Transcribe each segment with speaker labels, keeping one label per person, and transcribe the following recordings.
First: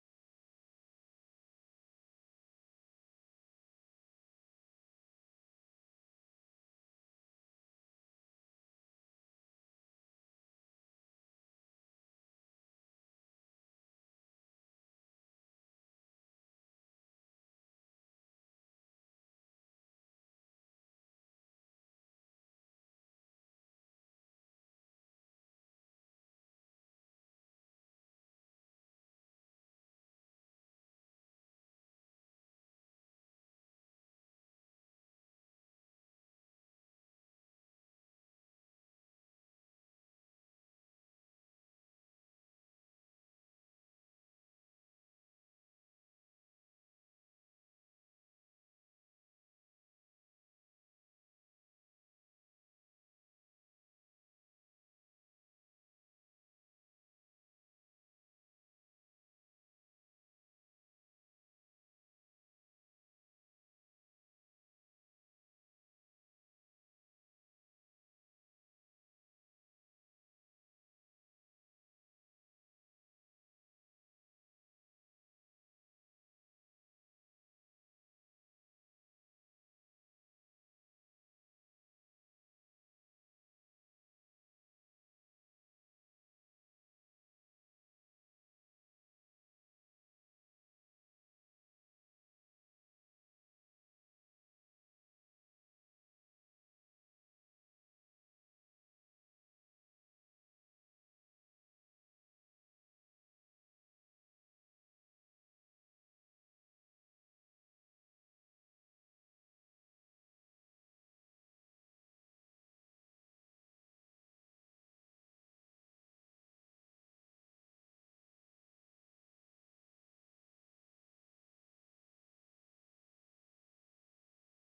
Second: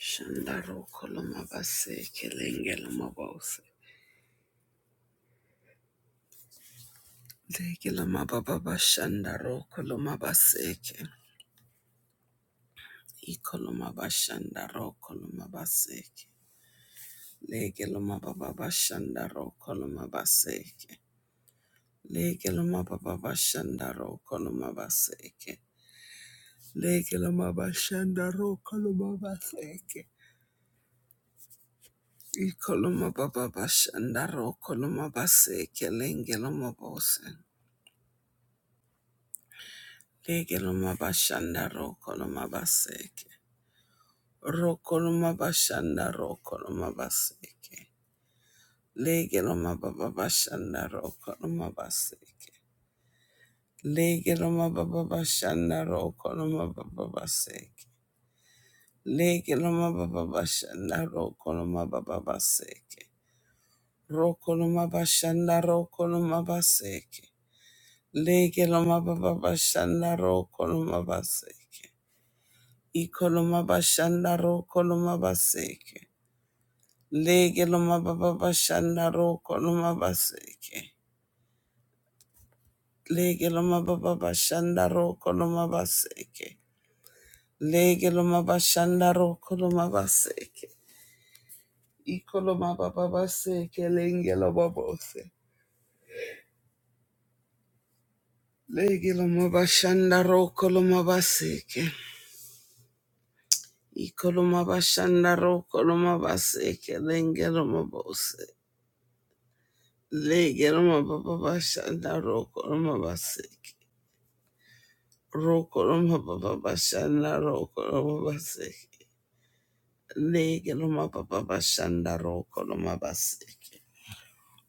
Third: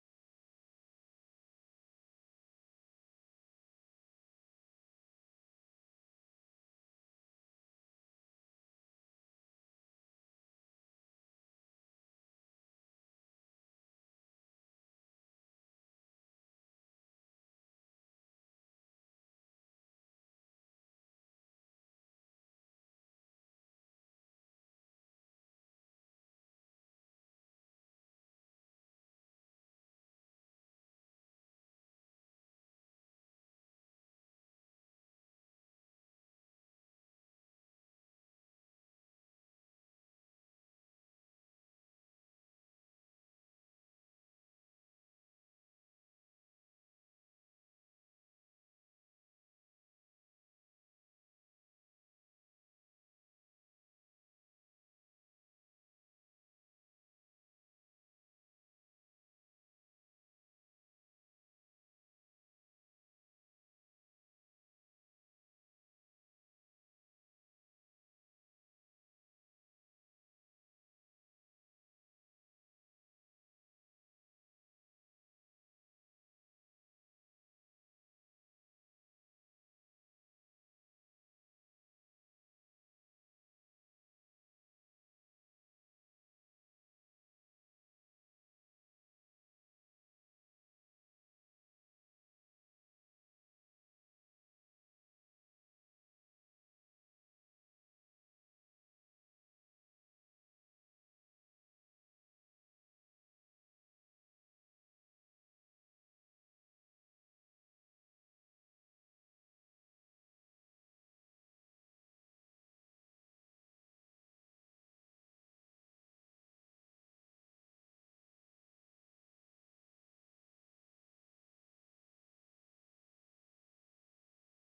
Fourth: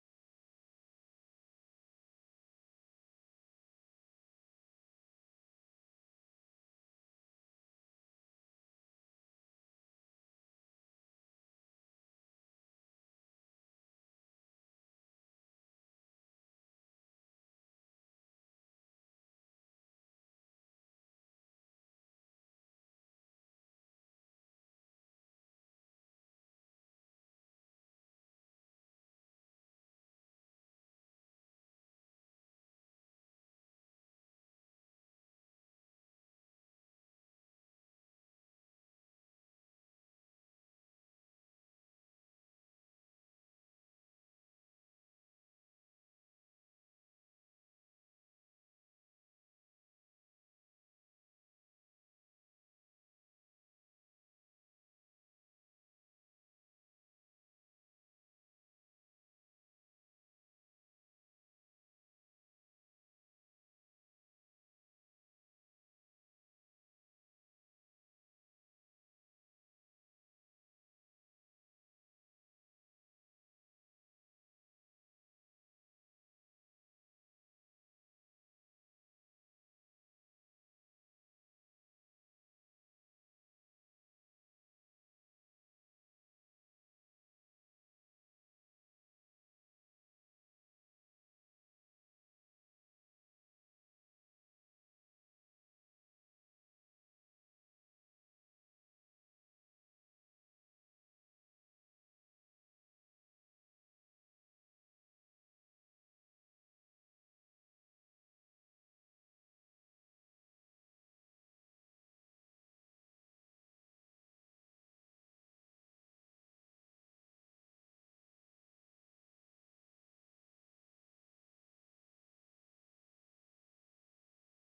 Speaker 1: Shandaro koloma base kelenge loma bose. Lege loma baba bashandaro koloma baseke. Ikoloma bashandaro koloma baseke. Lege loma baba bashandaro koloma baseke. Lege loma baba bashandaro koloma baseke. Lege loma bashandaro koloma baseke. Ikoloma baba bashandaro koloma baseke lenge loma bose. Legelomabashanda rokolomabaseke. Rokolomabashanda rokolomabaseke. Legelomababashanda rokolomabaseke. Legelomababashanda rokolomababaseke. Legelomababashanda rokolomababaseke. Rokolomabashanda rokolomabaseke. Legelomababashanda rokolomabaseke. Ikoloma bashanda ro koloma baseke. Lege loma baba bashandaro koloma baseke. Lege loma baba bashandaro koloma baseke. Lege loma bashanda ro koloma baseke. Ikoloma baba baseke lenge loma bose. Lege loma bashandaro koloma baseke. Ikoloma bashanda ro koloma baseke lenge loma bose. Lege roma baba bashanda roko roma baseke. Roko roma baba bashanda roko roma baseke. Lege roma baba bashanda roko roma baseke.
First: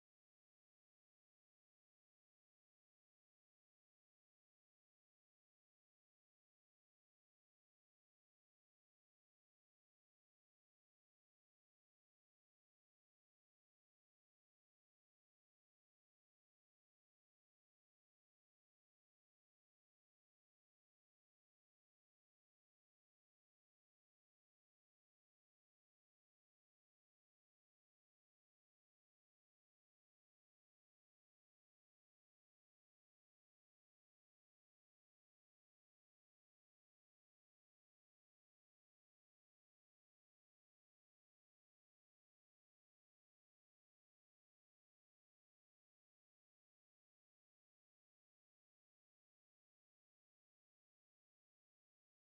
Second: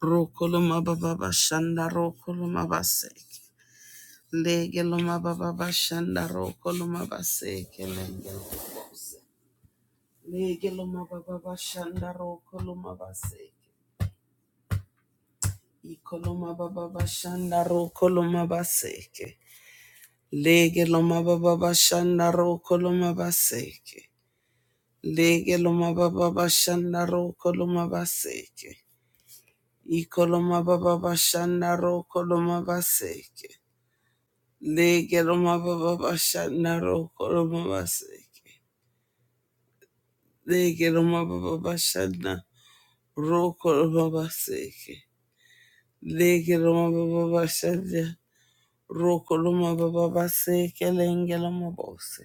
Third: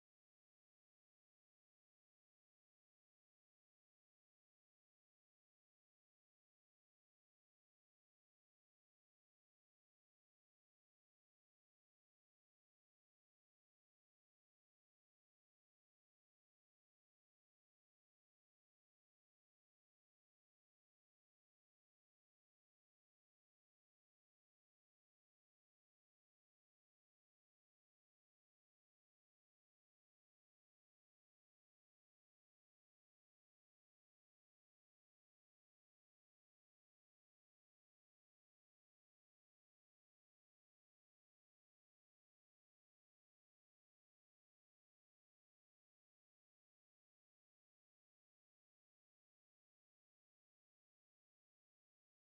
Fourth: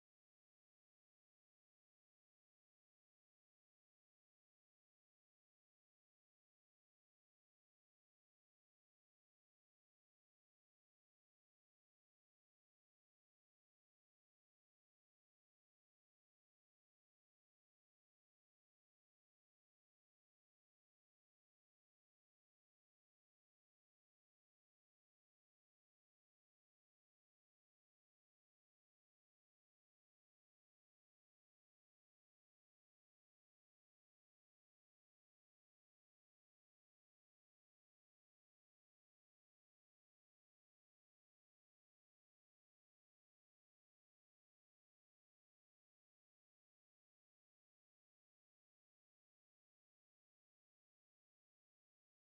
Speaker 1: Roko roma baba bashanda roko roma baseke. Lege roma baba bashanda roko roma baseke. Lege roma baseke. Lege loma baba bashanda roko loma baseke. Iko loma baba bashanda roko loma baseke. Lege loma baba bashanda roko loma baseke. Lege loma baba bashanda roko loma baseke. Iko loma baba bashanda roko loma baseke. Lege loma baba bashanda roko loma baseke. Lege loma baba bashanda roko loma baseke. Lege loma baba bashanda roko loma baba baseke. Lenge loma bose.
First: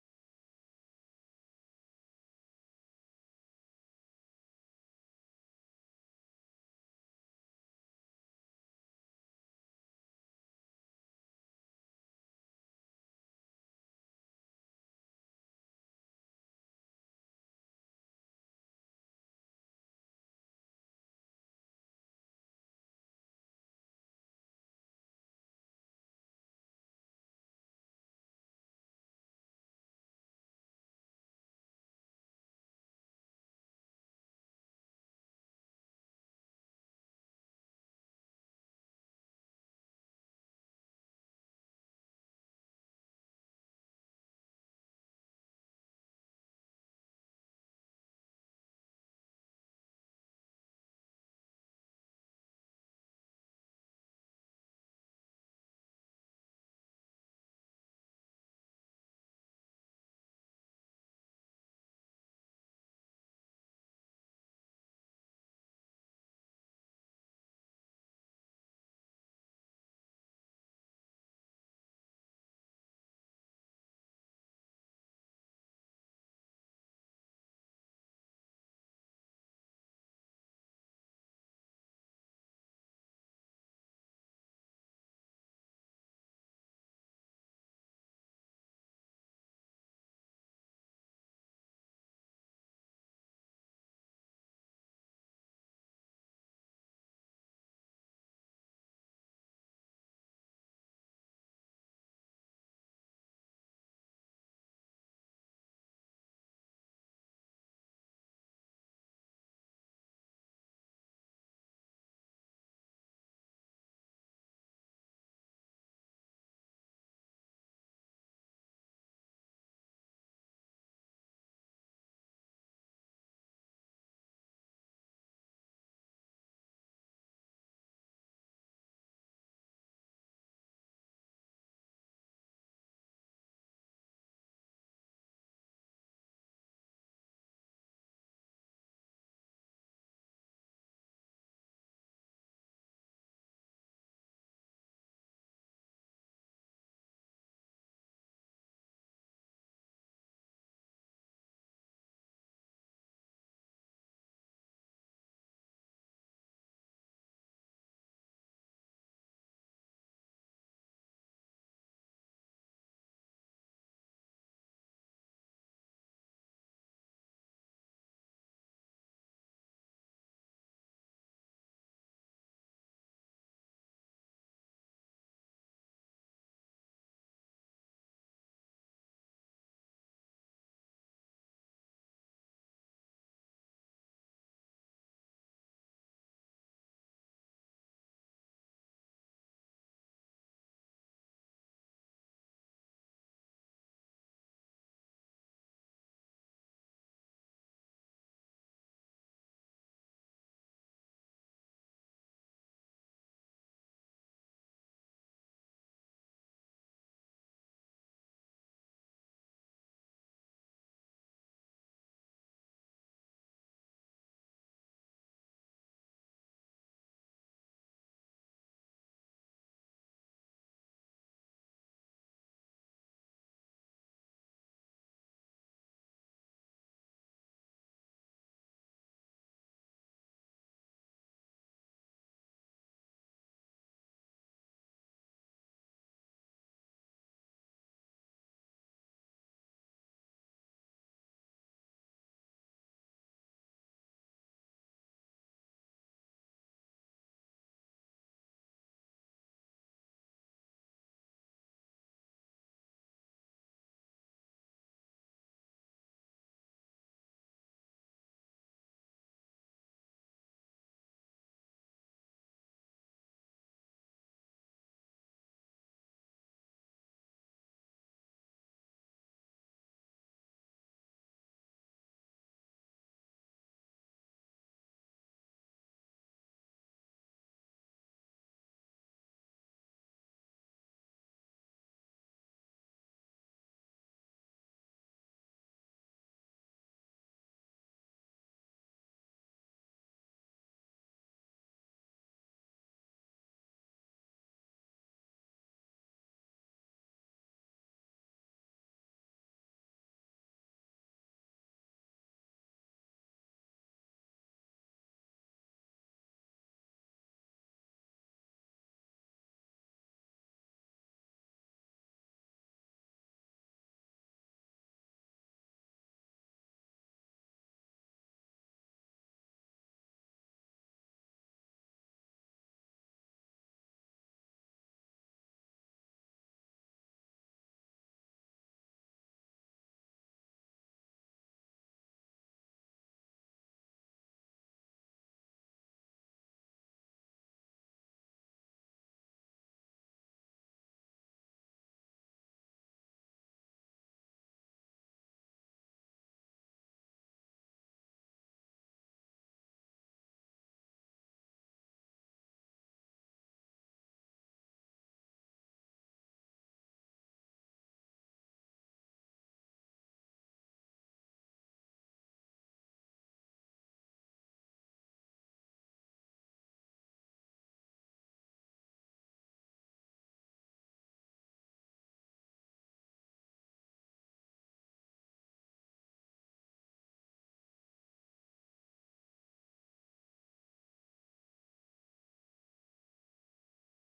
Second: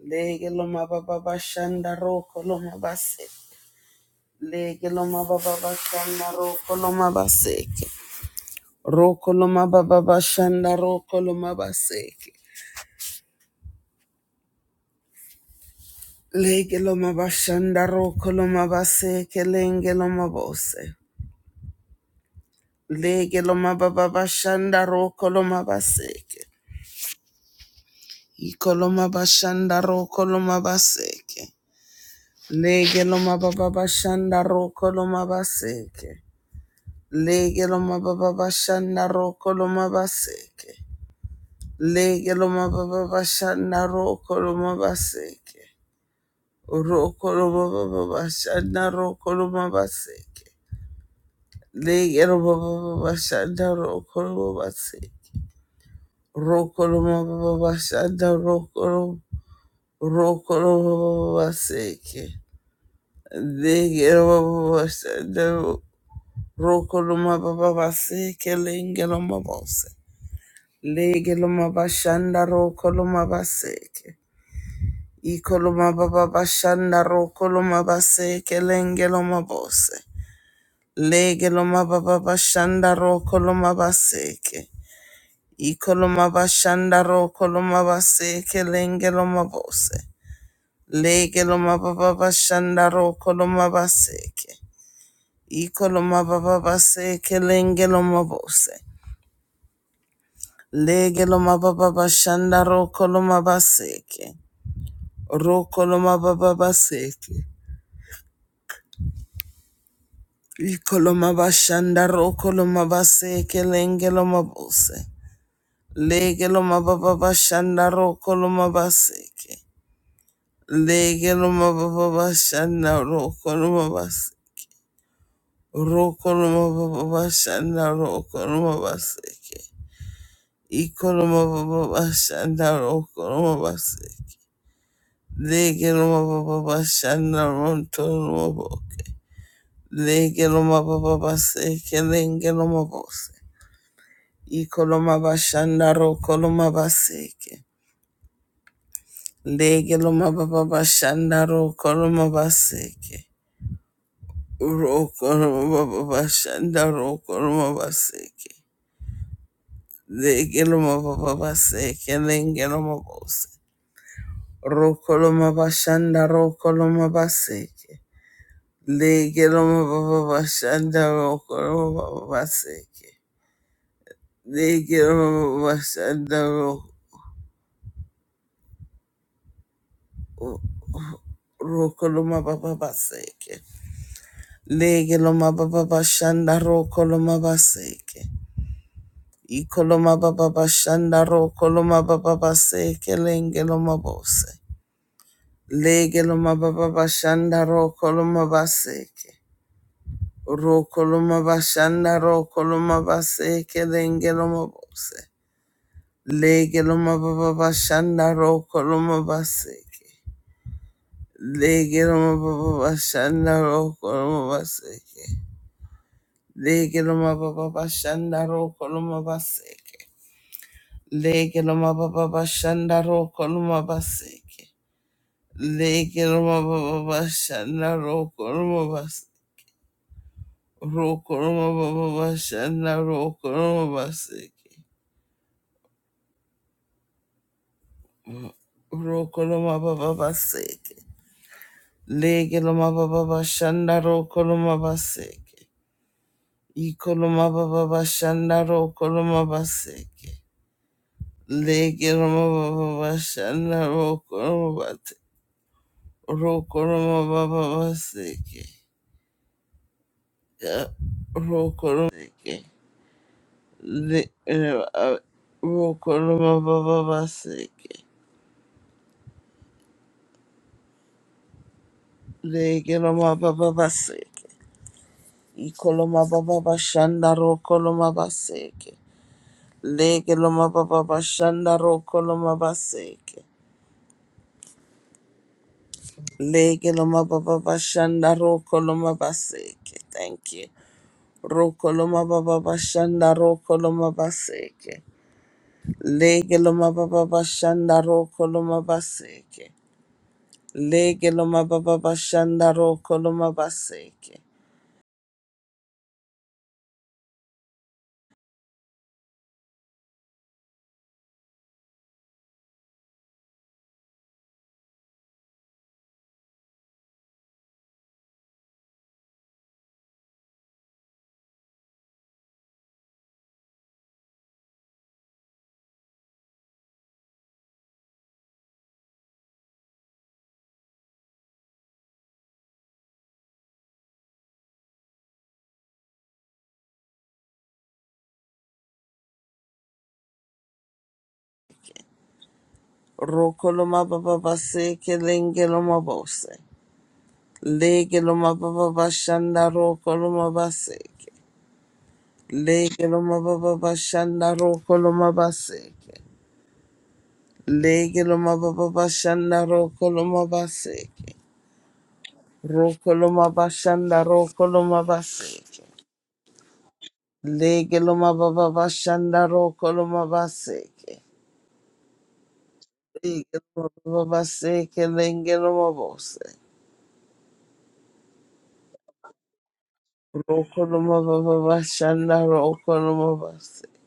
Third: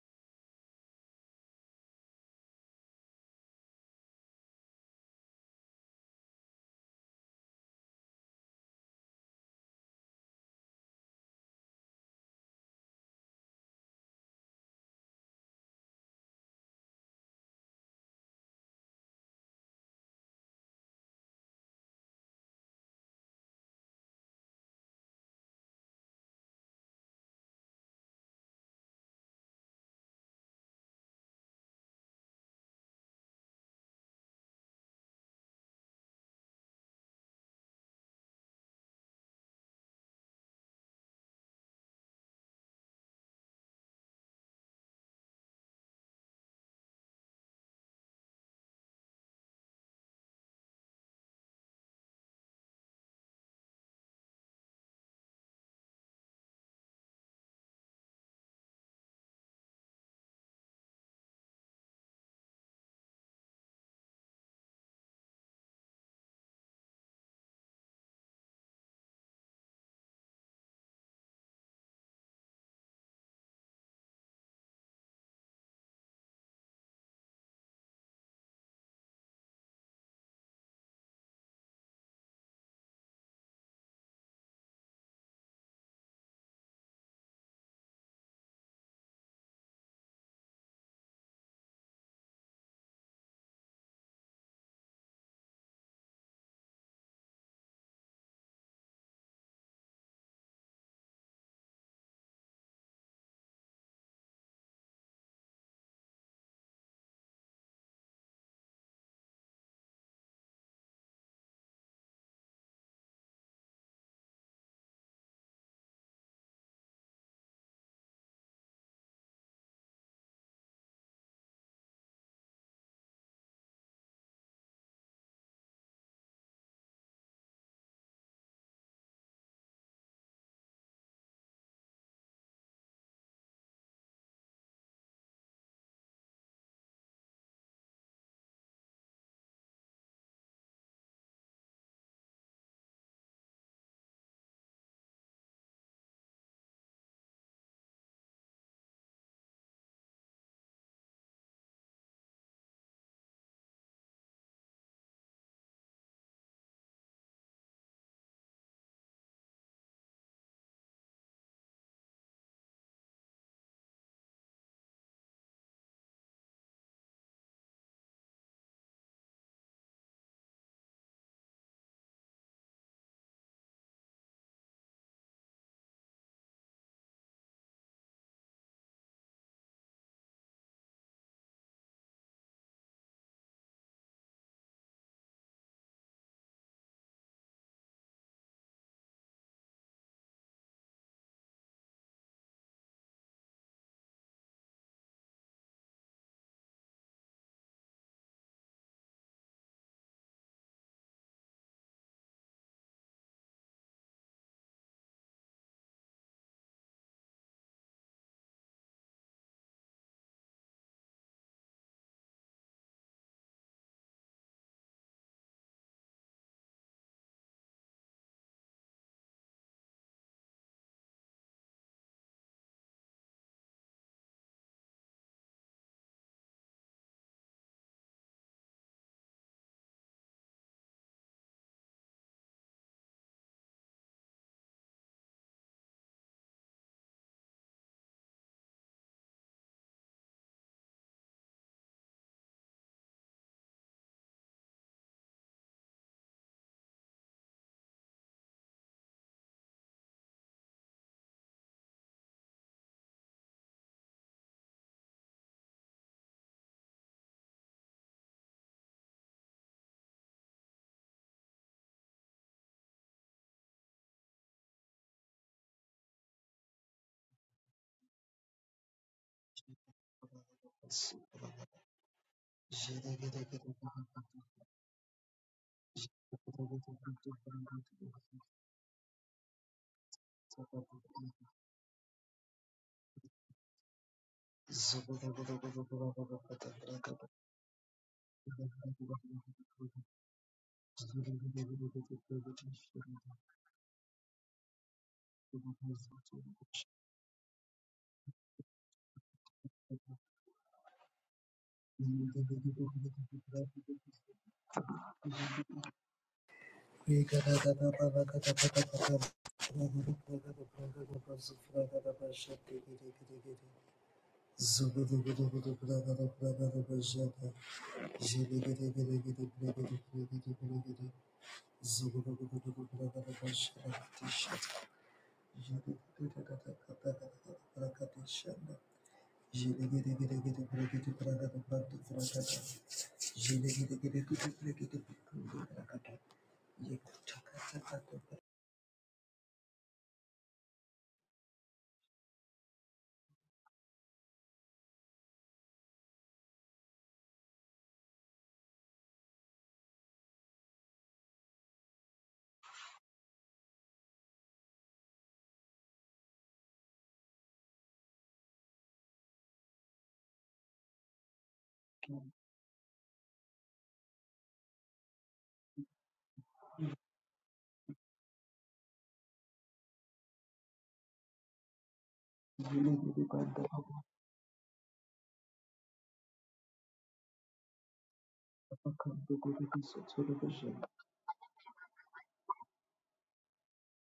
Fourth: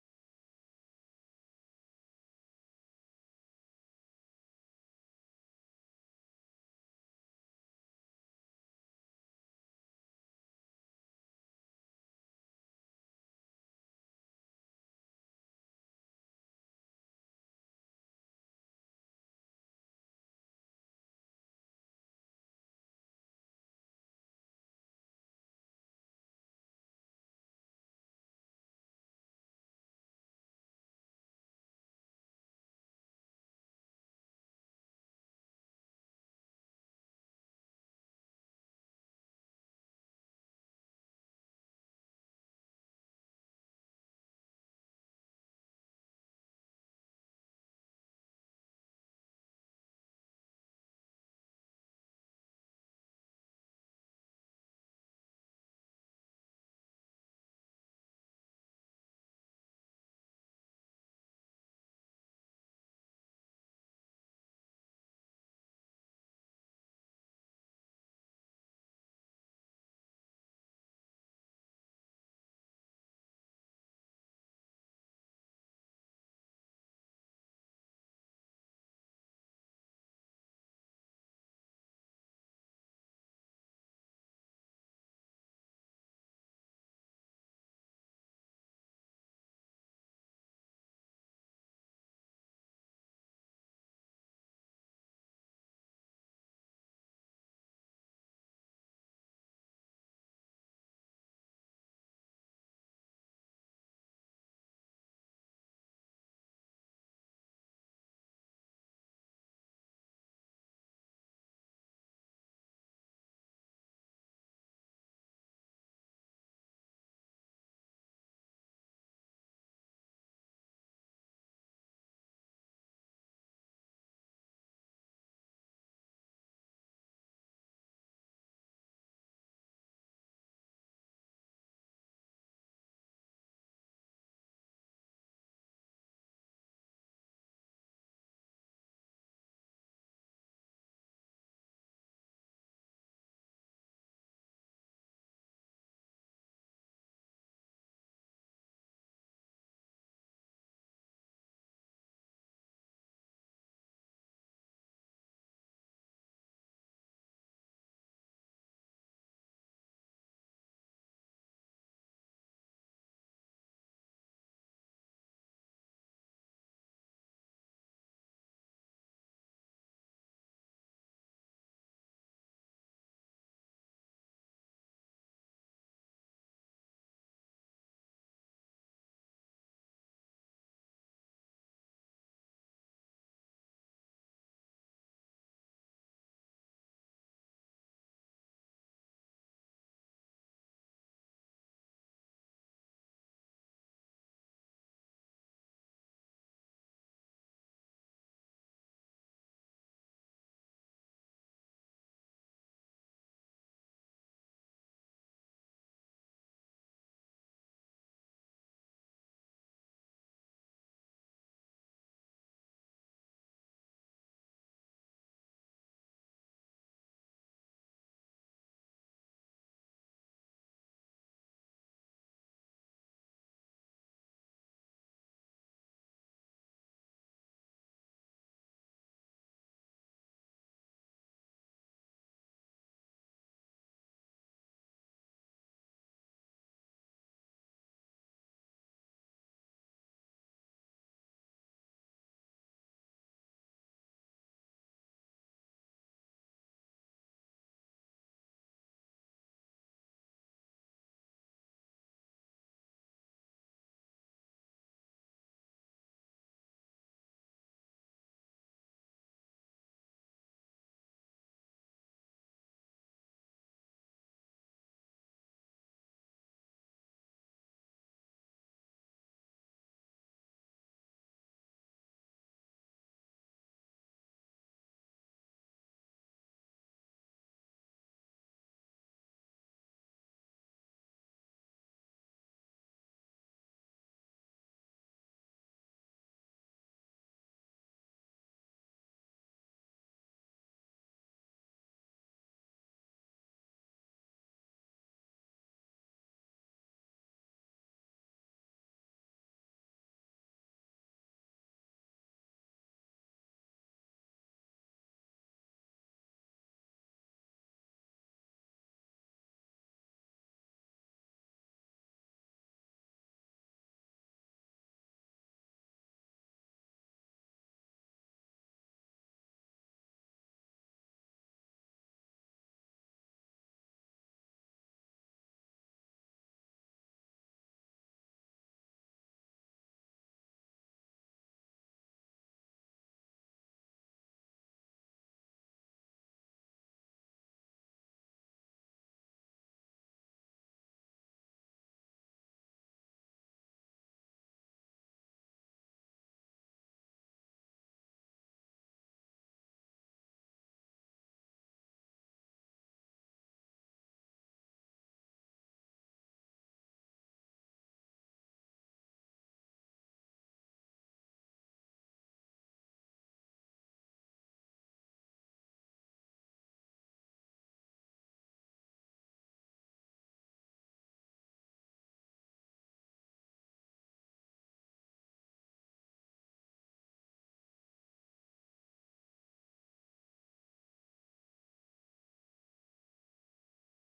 Speaker 1: Lege loma baba bashanda roko loma base. Lege loma baba bashanda roko loma baseke. Roko loma baba bashanda roko loma baseke. Lege loma bashanda roko loma baseke lenge loma bose. Lege loma baba bashanda roko loma baseke. Iko loma bashanda roko loma baseke. Lege loma baba bashanda roko loma baseke. Lege loma baba bashanda roko loma baseke. Lege loma baba bashanda roko loma baseke. Roko loma baba bashanda roko loma baseke. Lege loma baba bashanda roko loma baseke. Roko loma baba bashanda roko loma roko loma baba baseke. Lege loma baba bashanda roko loma baba baseke. Lenge loma bose. Lege loma bashanda ro koloma baseke. I koloma baba bashanda ro koloma baseke lenge loma bose. Lege loma baba bashanda ro koloma baseke. I koloma bashanda ro koloma baseke lenge loma bose. Lege loma baba bashanda ro koloma baseke. I koloma baba baseke lenge loma bose. Lege loma baba bashanda ro koloma baseke. Rokoloma baba baseke. Ikoloma bashanda rokoloma baseke lengeloma bose. Legeloma baba bashanda rokoloma baseke. Legeloma baba bashanda rokoloma baseke. Rokoloma baba bashanda rokoloma baseke. Ikoloma baba bashanda rokoloma baseke. Legeloma baba bashanda rokoloma baseke. Legeloma baba baseke, lengeloma bose. Ikoloma bashanda ro koloma baseke. Legeloma baba bashanda ro koloma baseke. Rokoloma koloma baba bashanda ro koloma baseke. Legeloma baba baseke, lengeloma bose. Ro koloma bashanda ro koloma baseke. Legeloma baba bashanda ro koloma baseke. Lége mababasanda roko lo mabababaseke. Legelo mabababashanda roko lo mabaseke. Iko lo mabababashanda roko lo mabababaseke lengelo mabose. Legiloma Baba Bashanda Rokoloma Baseke. Legiloma Baba Bashanda Rokoloma Baseke. Legiloma Baba Bashanda Rokoloma Baseke. Legiloma Baba Bashanda Rokoloma Baseke. Rokoloma Baba Bashanda Rokoloma Baseke. Rokoloma Baba Baseke. Legiloma Baba Bashanda Rokoloma Baseke. Ikoloma baba bashanda ro koloma baseke. Leke roma baba bashanda ro koloma bate. Ro koloma baba baseke. Ka ro koloma seke. Le eh, ah, ro koloma baba baseke. Leke roma baba baseke. Ikoloma baba bashanda ro koloma baseke. Leke roma baba bashanda ro koloma baseke.
Speaker 2: Zugu
Speaker 1: Lege loma baba bashanda roko loma baseke. Thank you. Roko loma baba bashanda roko loma baseke. Lege loma baba bashanda roko loma baseke. Lege loma baba bashanda roko loma baseke.
Speaker 2: Thank
Speaker 1: Roko loma baba baseke lenge loma bose. Lege loma baba bashanda roko loma baseke. Lege loma baba bashanda roko loma baseke. Legiloma baba bashanda rokoloma baseke. Rokoloma bashanda rokoloma baseke. Legiloma baba bashanda rokoloma baseke. Legiloma baba baseke lengeloma bose. Rokoloma baba bashanda rokoloma baseke.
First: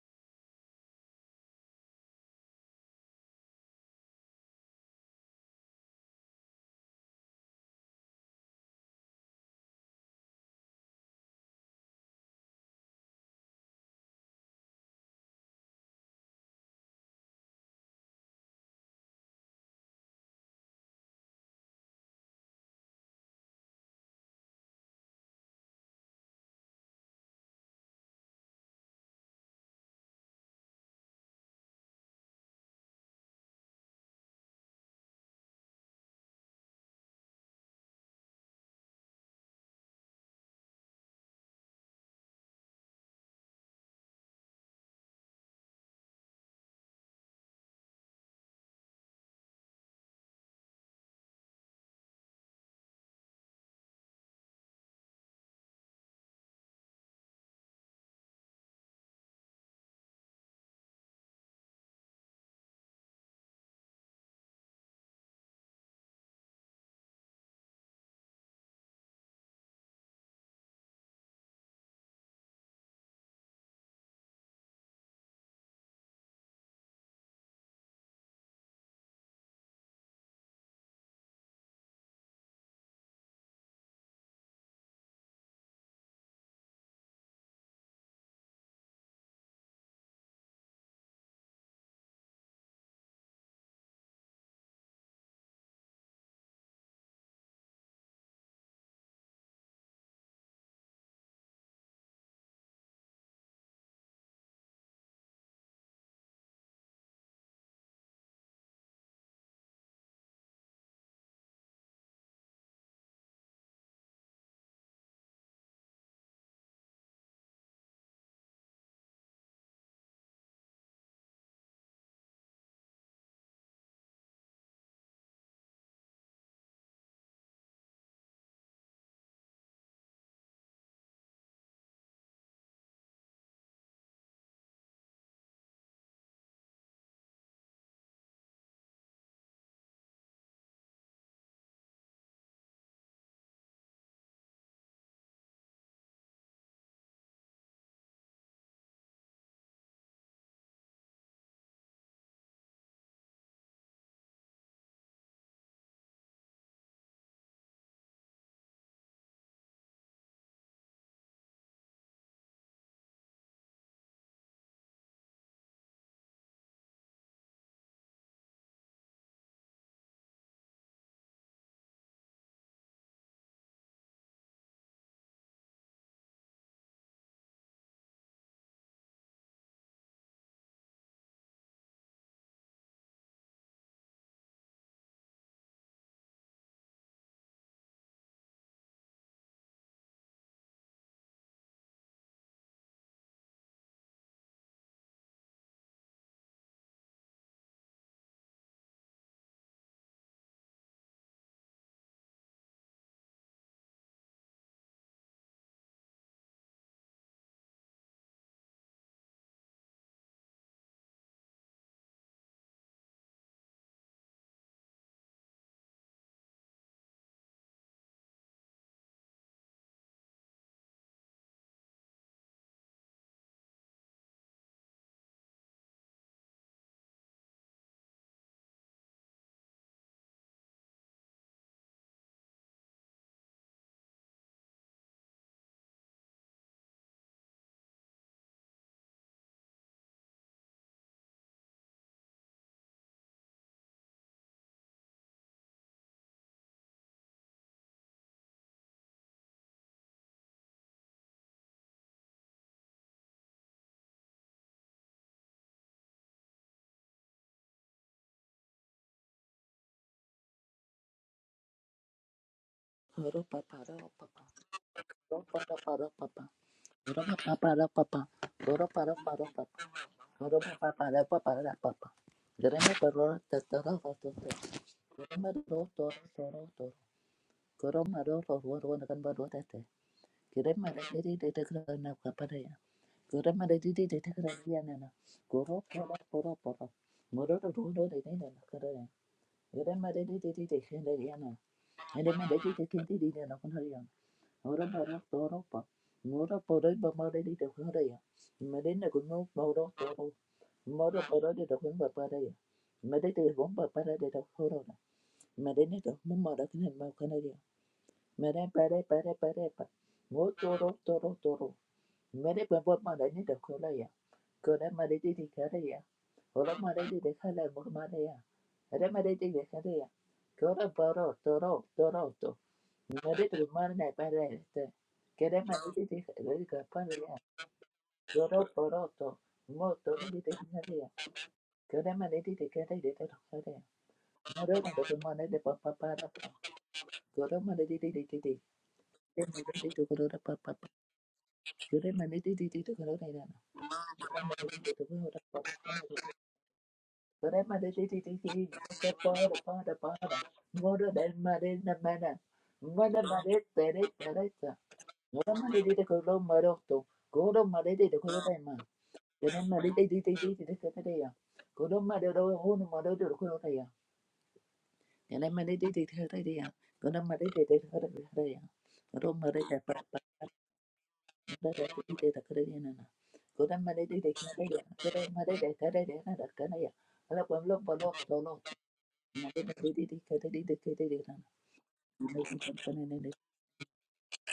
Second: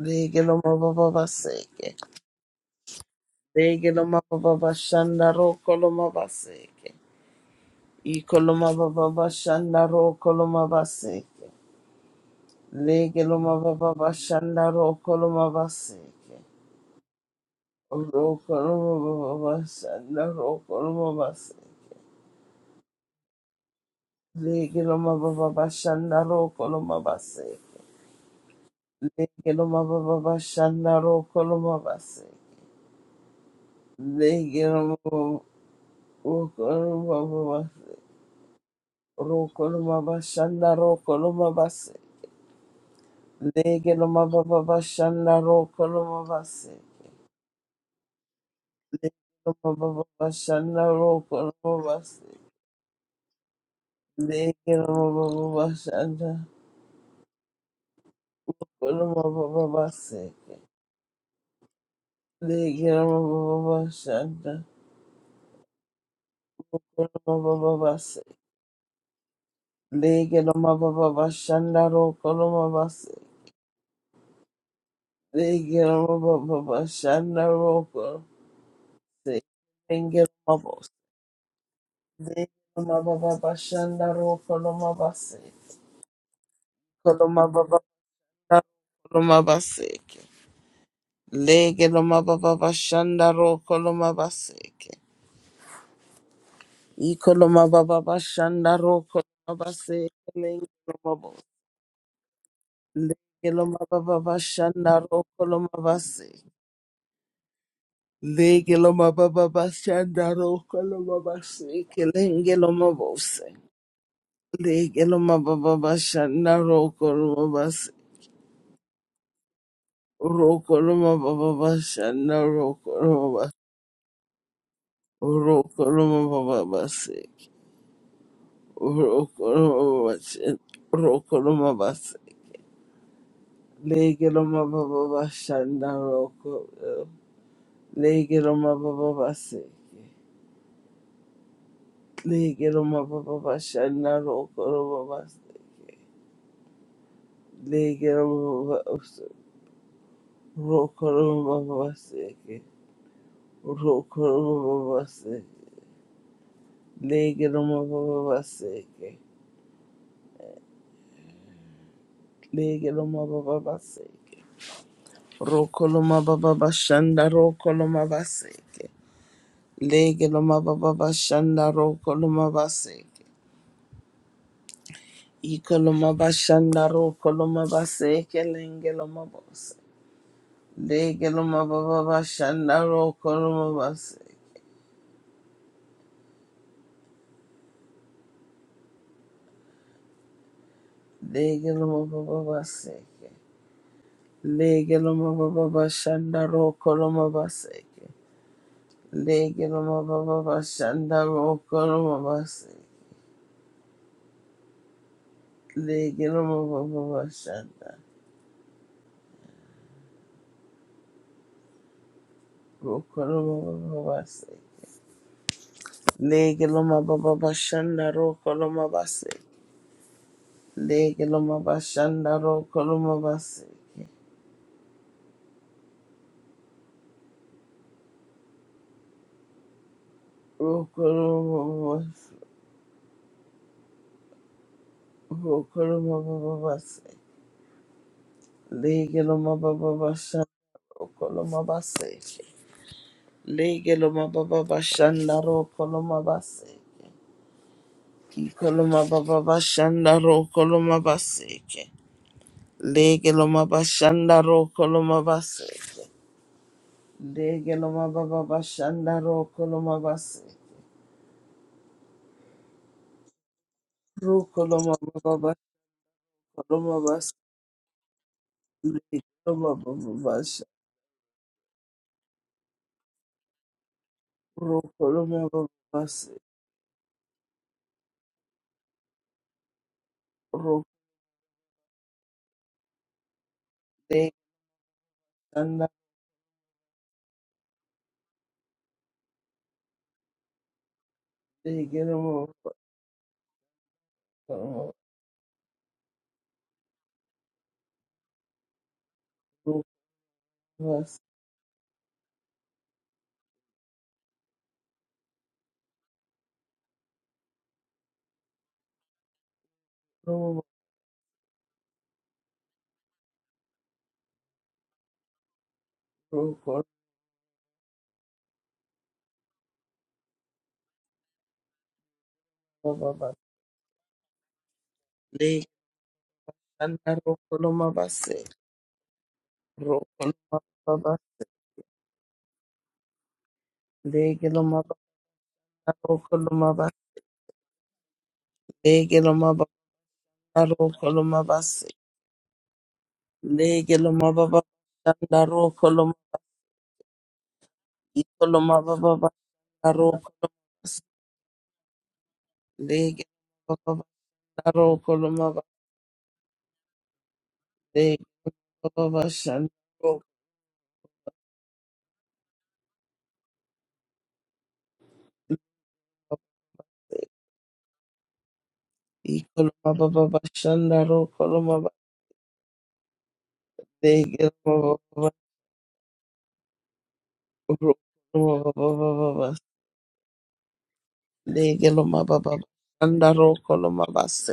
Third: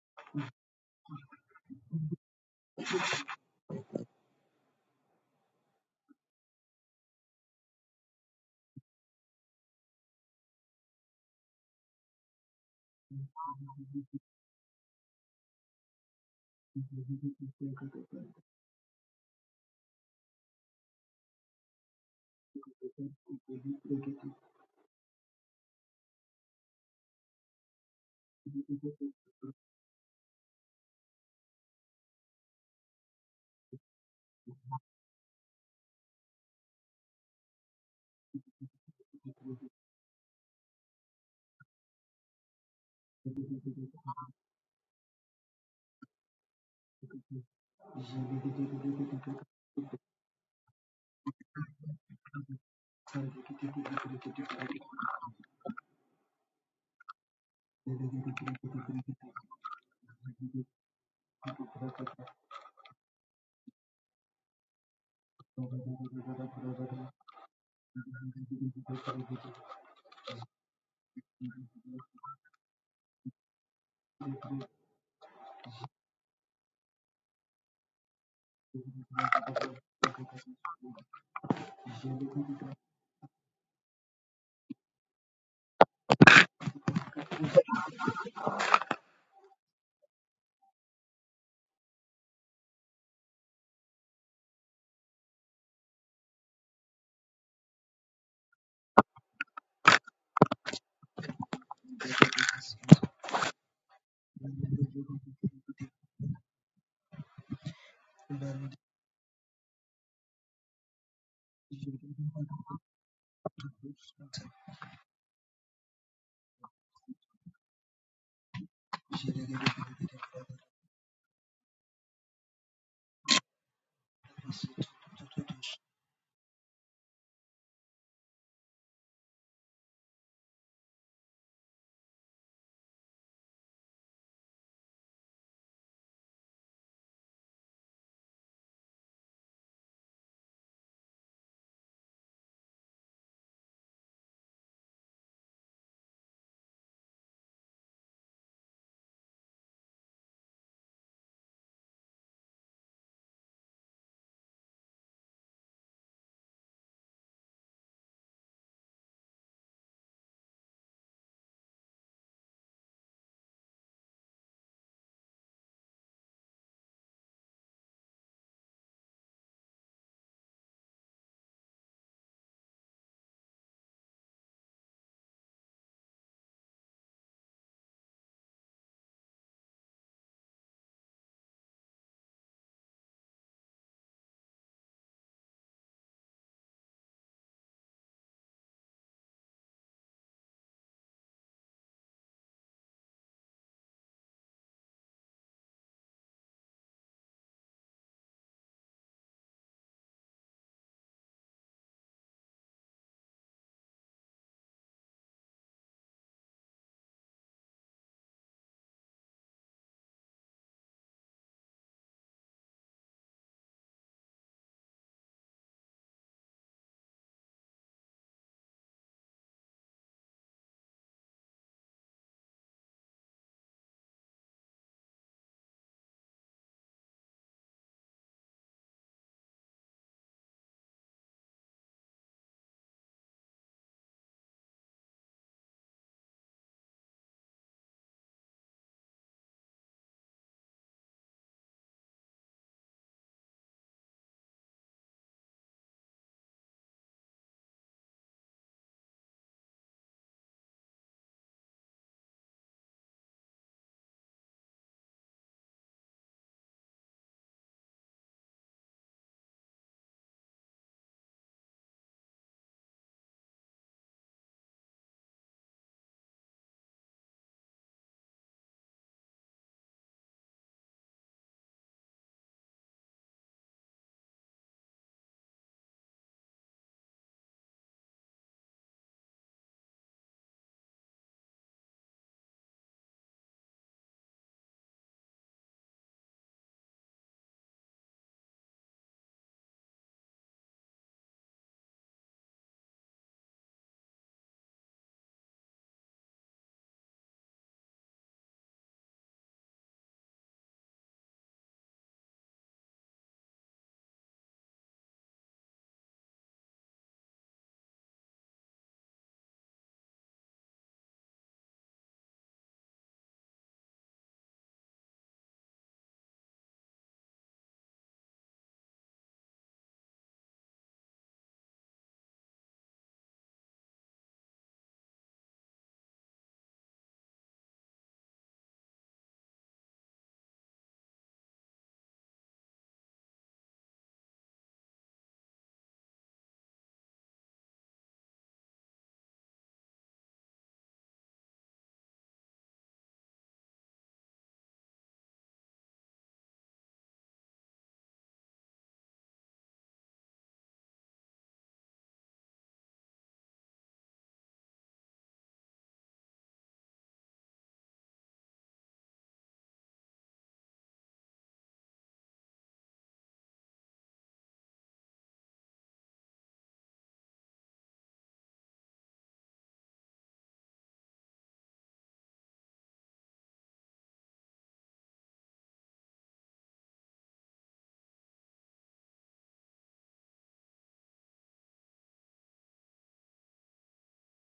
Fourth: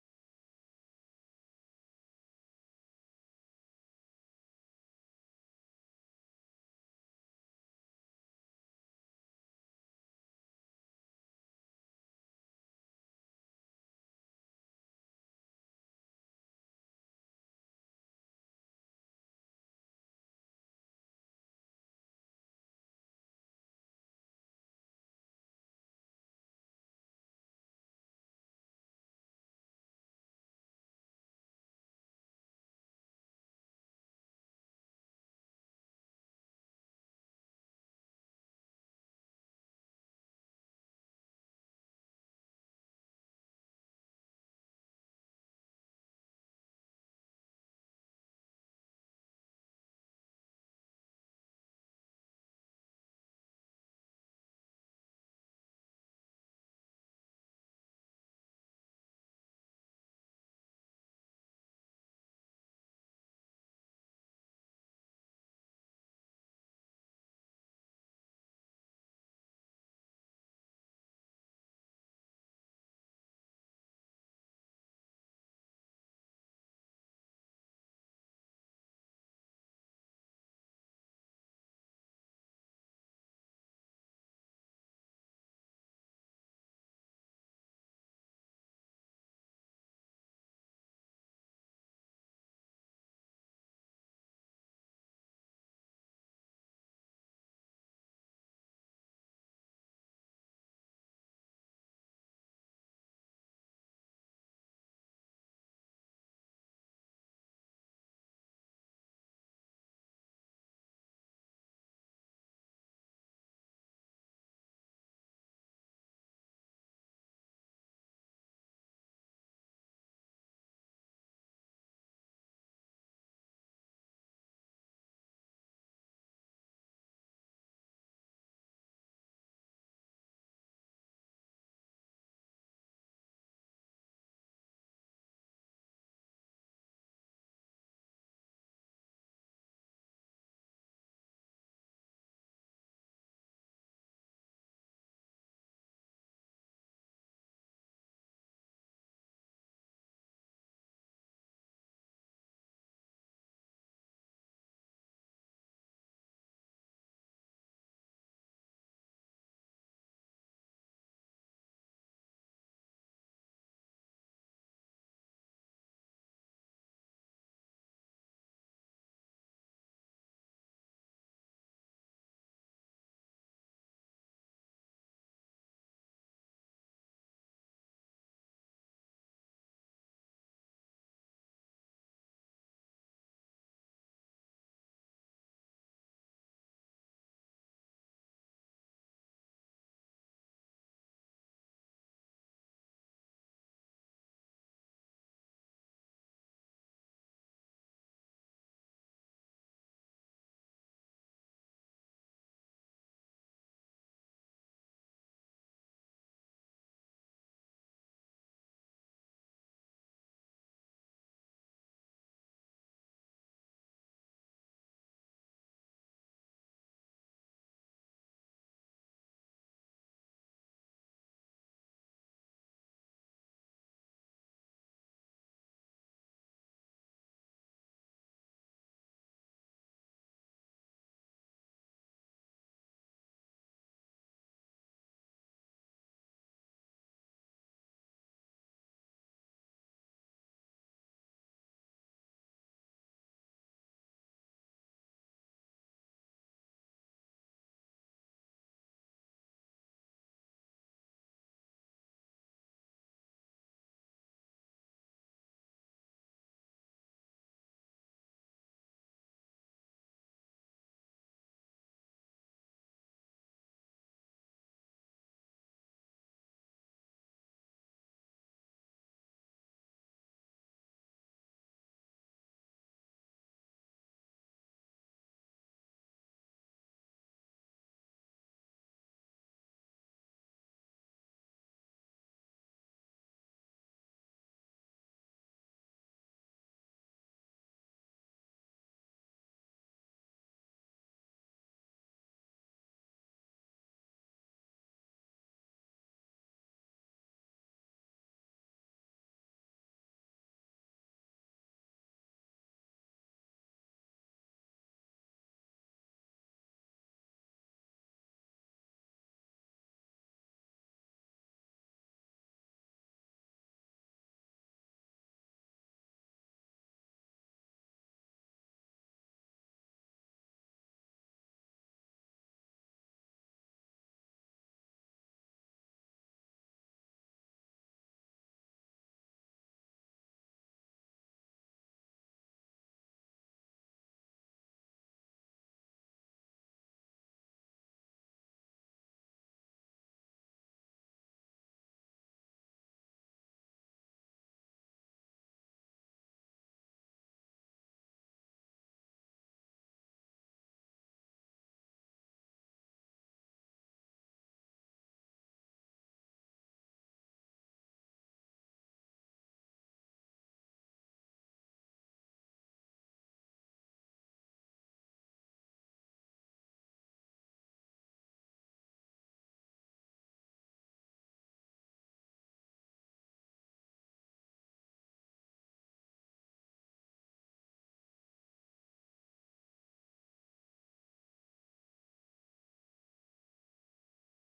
Speaker 1: Legiloma baba baseke. Legiloma baba bashanda rokoloma baseke. Ikoloma baba bashanda rokoloma baseke. Lege loma baba bashanda roko loma baseke. Roko loma baba bashanda roko loma baseke. Lege loma baba bashanda roko loma baseke. Lege loma baba bashanda roko loma baseke. Lege loma roko loma baba roko loma bashanda roko loma baseke. Lege loma baba bashanda roko loma baseke. Lege loma baba bashanda roko loma baseke. Legera amababa bashanda gukora amababa baseke legera amababa bashanda gukora amababa baseke legera amababa bashanda rokora amabase legera amababa bashanda rokora legera amabose legera amababa bashanda rokora amabase kora amababa rokora amabaseke legera amababa bashanda rokora amabaseke Ikoloma baba bashanda roko mabase lengelomabo lengeloma baba bashanda roko lomabase lengeloma baba bashanda roko lomabase lengelomabose lengeloma baba bashanda roko lomabase roko lomababa bashanda roko lomabase roko lomababa base roko lomabase roko lomabase Lege loma baba bashanda roko. Lege loma baba baseke. Lege loma baba bashanda roko loma baseke. Lege loma baba roko loma baba baseke. Roko loma baba baseke. Lege loma baba baseke. Lege loma baba baseke. Roko loma baba bashanda roko loma baseke. Lege loma baba bashanda roko loma baseke. Ikoloma bashandaro koloma baseke lenge loma bose. Lege loma baba bashandaro koloma baseke. Lege loma baba baseke. Lege loma baba bashandaro koloma baseke. Lege loma baba bashandaro koloma baseke. Lege loma baba bashandaro koloma baba baseke. Lege loma baba bashandaro koloma baseke. Lege loma bashanda roko loma baseke. Roko loma bas- roko loma babase. Lege loma baba bashanda roko loma baseke. Lege loma baba bashanda roko loma baseke. Iko loma baba bashanda roko loma baseke. Lege loma bashanda roko loma baseke. Lege loma baba bashanda roko loma baseke.
Speaker 3: Ro pa pa, ro pa pa,
Speaker 1: Roko loma
Speaker 3: ro
Speaker 1: baba
Speaker 3: pa pa,
Speaker 1: bashanda
Speaker 3: pa ro pa, pa ro pa, pa pa, ro pa pa, ro pa
Speaker 1: Baba
Speaker 3: ro pa, ro pa ro pa, pa pa, ro pa pa, ro pa pa, ro ma pa ro ta ta ro
Speaker 1: Rokoloma
Speaker 3: ro
Speaker 1: Babas
Speaker 3: to to ro ma ro to ro to ro to ro ma ro ro ro ro na kan ba ro ta ta ki re ma
Speaker 1: Rokde
Speaker 3: re re re ta ka na ka pa,
Speaker 1: and Natigamo
Speaker 3: Gurama Ora bara toro pa. Ora bara ba ma re di da kun re ya. Ma de na kun no ma ro toro. Ma
Speaker 1: Rokovas
Speaker 3: ro bara de da kun ba pa re ya. Ma de te bon ba pa re de ko ro da horo na. Ma de ne da mo ma ra kun ma kun re ya. Ma de pa re pa re pa re pa. Mo toro toro toro. Ma de ba ba ma re ne da kun re ya. Ko na ma de di di ka re ya. Ora
Speaker 1: Rokol
Speaker 3: ma de di de ka la mo ma re ya. Ora ma de di de ka re ya. Ko ra bara toro toro toro.
Speaker 1: Baba
Speaker 3: Nimerudi mara na ibada este
Speaker 1: lake,
Speaker 3: queremos nidhi lelika pale ya
Speaker 1: Rokolomababasha,
Speaker 3: yoro poroto
Speaker 1: rokolomababasha,
Speaker 3: moto nidhi
Speaker 1: rokolomababasha, rokolomababasha,
Speaker 3: nadia queremos nidhi de kete de te kare moro to to mane de papa para
Speaker 1: rokolomababasha, rokolomababasha,
Speaker 3: yoro mane de de de de de de
Speaker 1: rokolomababasha,
Speaker 3: to koro da papa yoro mane de de de to koro da na yoro mane de
Speaker 1: rokolomababasha,
Speaker 3: de de de de para para
Speaker 1: rokolomababasha, rokolomababasha,
Speaker 3: para moro da mane na mana mana mane pere
Speaker 1: rokolomababasha,
Speaker 3: pere
Speaker 1: rokolomababasha,
Speaker 3: ta yoro mane
Speaker 1: rokolomababasha,
Speaker 3: de didi de koro moro to koro mane de didi de koro
Speaker 1: Baba
Speaker 3: Kono ma de de de
Speaker 1: Shandaro
Speaker 3: de de de de de de ya. Kono ma de do ho no ma de do ko ta ya. Yana ma de de de de de de ya. Kono ma de de de de de de de ya. ma de de pa
Speaker 1: Baba
Speaker 3: pa
Speaker 1: Baba Shandaro
Speaker 3: de de
Speaker 1: Koloma
Speaker 3: de de de de de na na. Kono ma de de de
Speaker 1: Degel
Speaker 3: de de ya.
Speaker 1: Baba Baba
Speaker 3: ma de de de de de na da ka na ya. Ala ko lo pa lo to Ma de de de de de de de de de na
Speaker 1: Baba Shandaro Koloma Base.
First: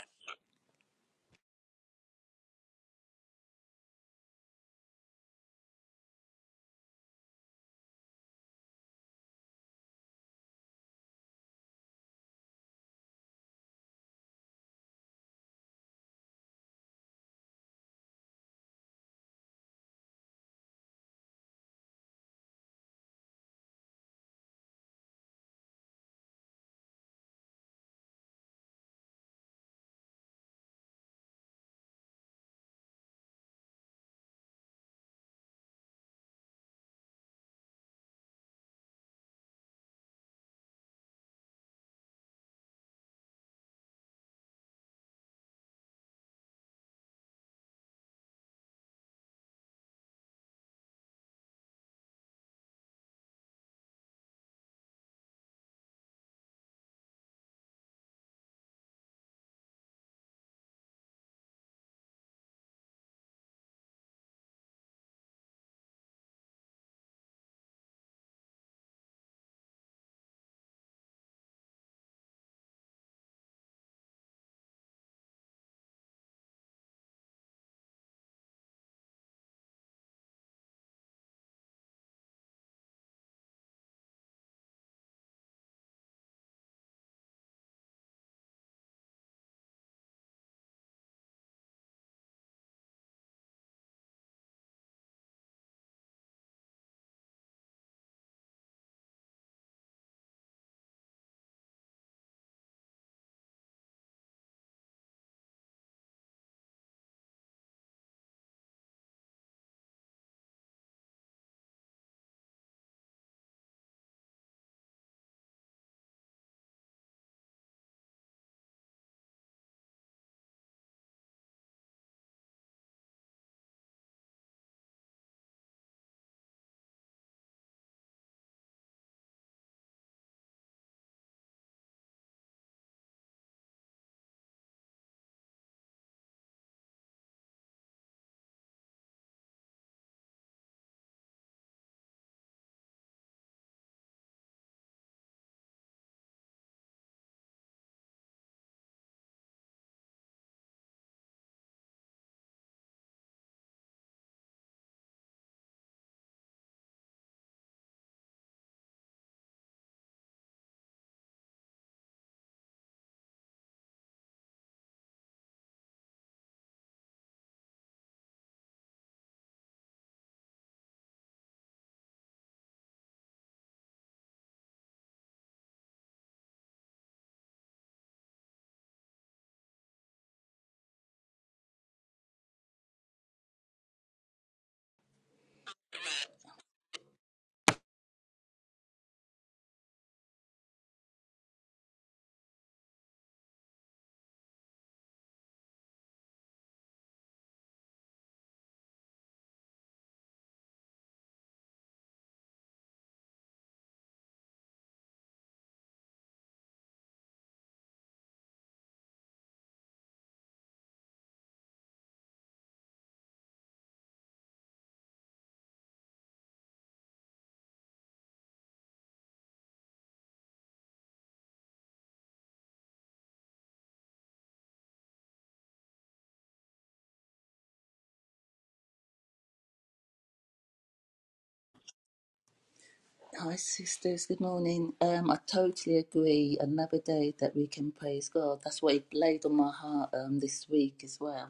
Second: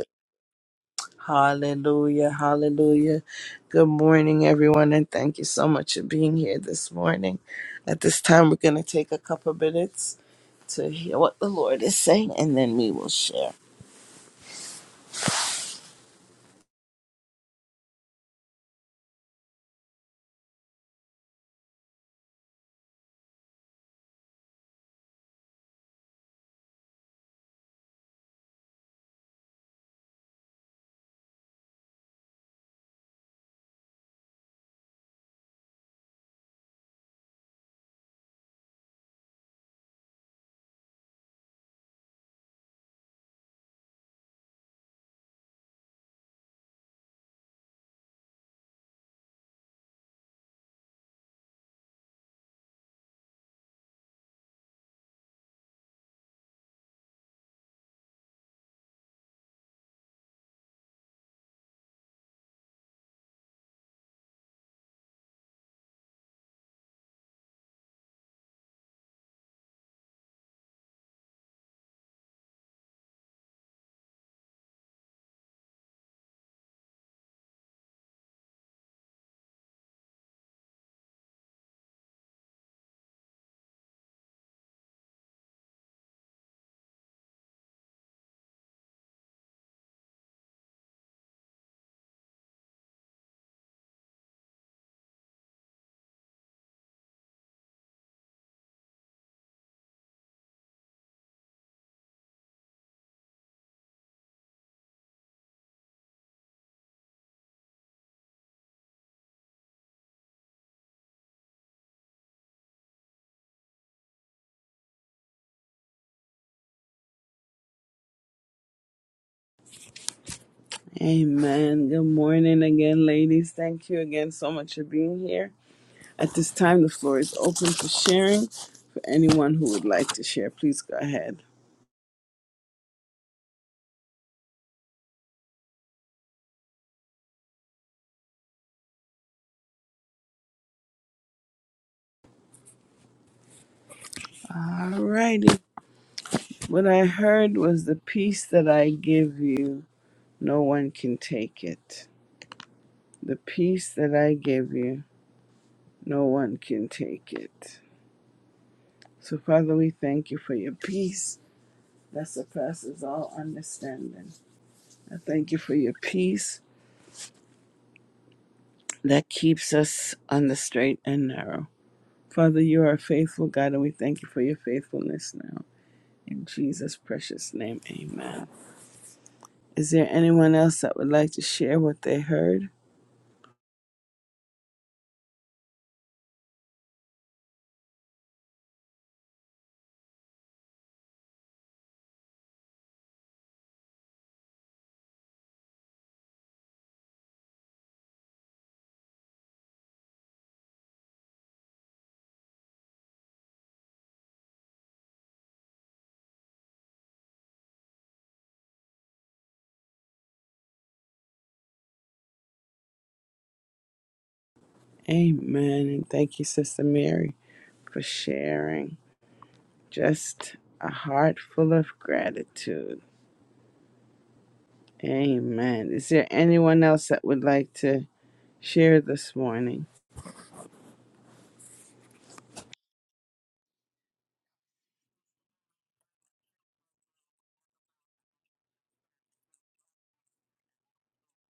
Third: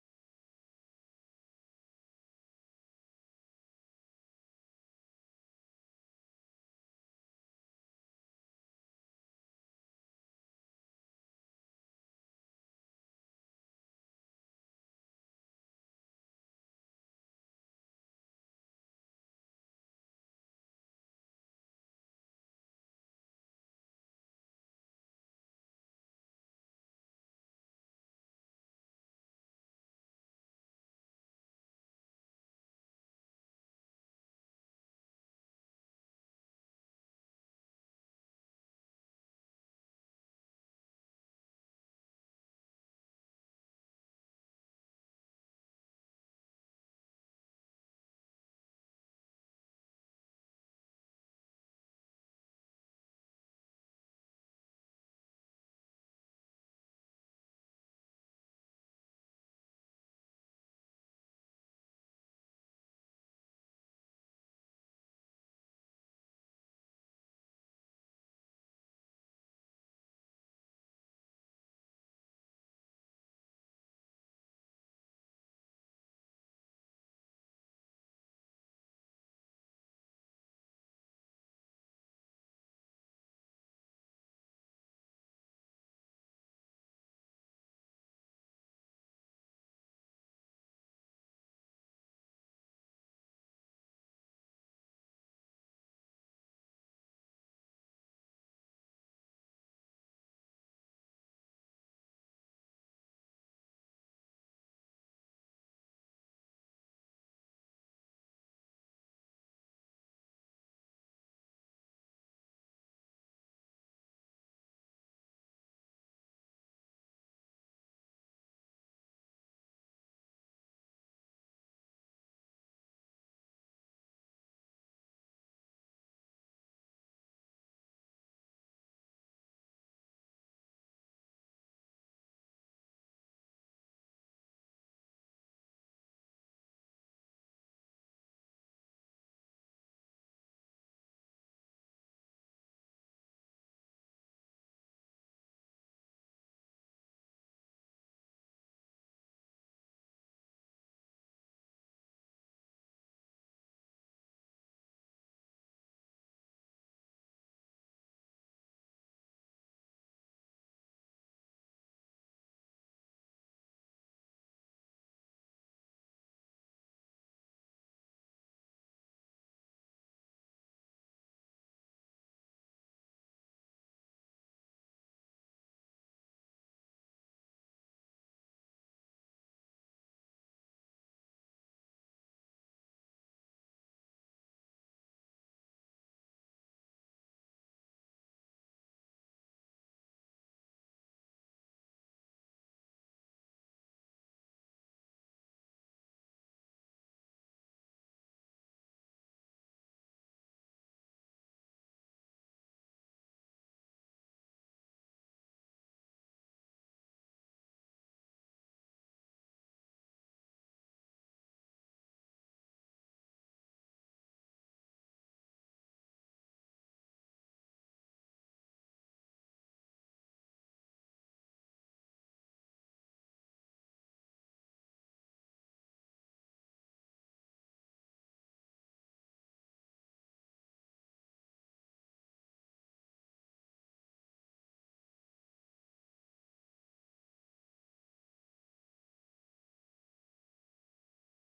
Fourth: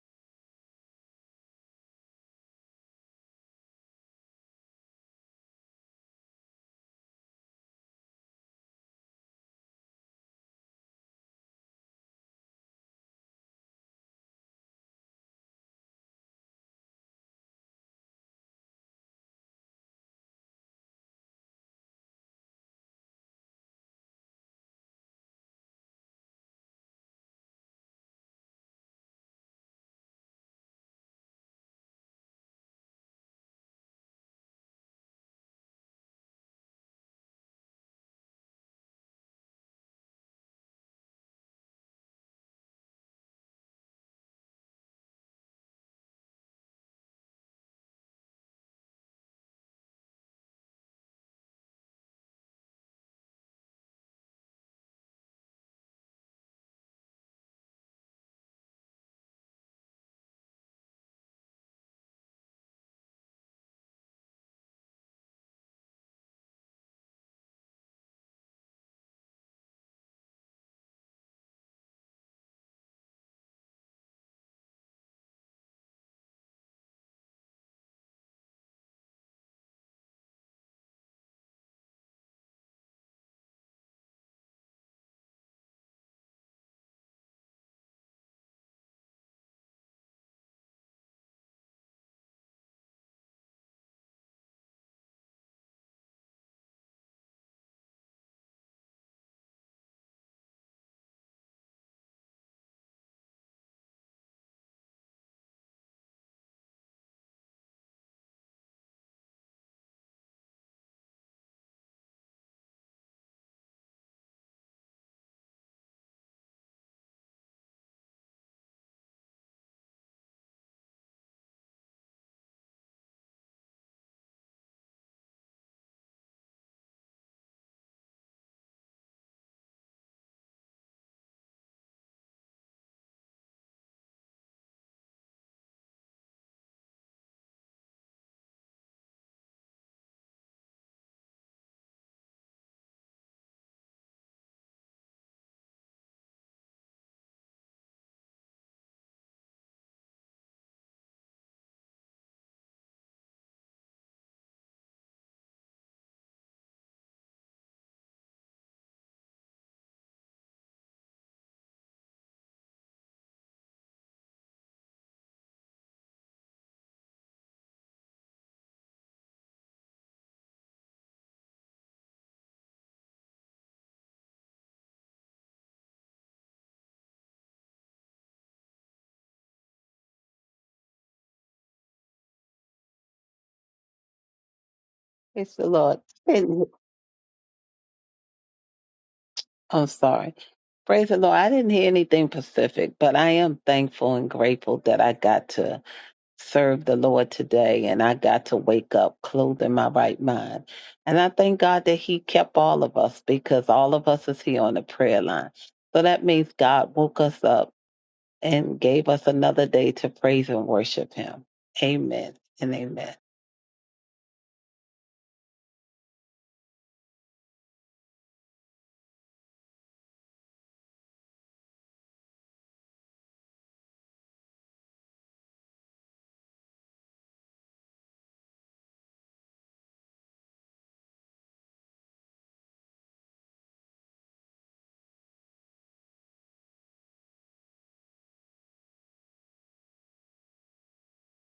Speaker 1: Hallelujah, hallelujah. Good morning, everyone, and thank you so much for being here this morning. At this time, we're going to take a couple minutes to hear what the Lord is saying, and then we will share. Amen. Good morning again, ladies. Thank you again so much for being here. At this time, the floor is open for sharing. For anyone who would like to share, please go ahead. Alrighty. What I heard was the peace that I give you, no one can take it. The peace that I give you, no one can take it. So, Father, we thank you for your peace that surpasses all understanding. I thank you for your peace that keeps us on the straight and narrow. Father, you are a faithful God, and we thank you for your faithfulness now. In Jesus' precious name, amen. Is there anyone else that would like to share what they heard?
Speaker 4: Praise the Lord. And- I'm sorry. Praise the Lord. I didn't hear anything specific, but I am thankful and grateful that I got to serve the Lord today and I got to wake up clothed in my right mind. And I thank God that He kept all of us because all of us is here on the prayer line. So that means God woke us up and gave us another day to praise and worship Him. Amen and amen.
Speaker 1: Amen. And thank you, Sister Mary, for sharing. Just a heart full of gratitude. Amen. Is there anyone else that would like to share this morning?
Speaker 3: Hi, sisters. Good morning. Um, I totally agree. Another day that we can praise God. That's what He laid on my heart um, this week as well.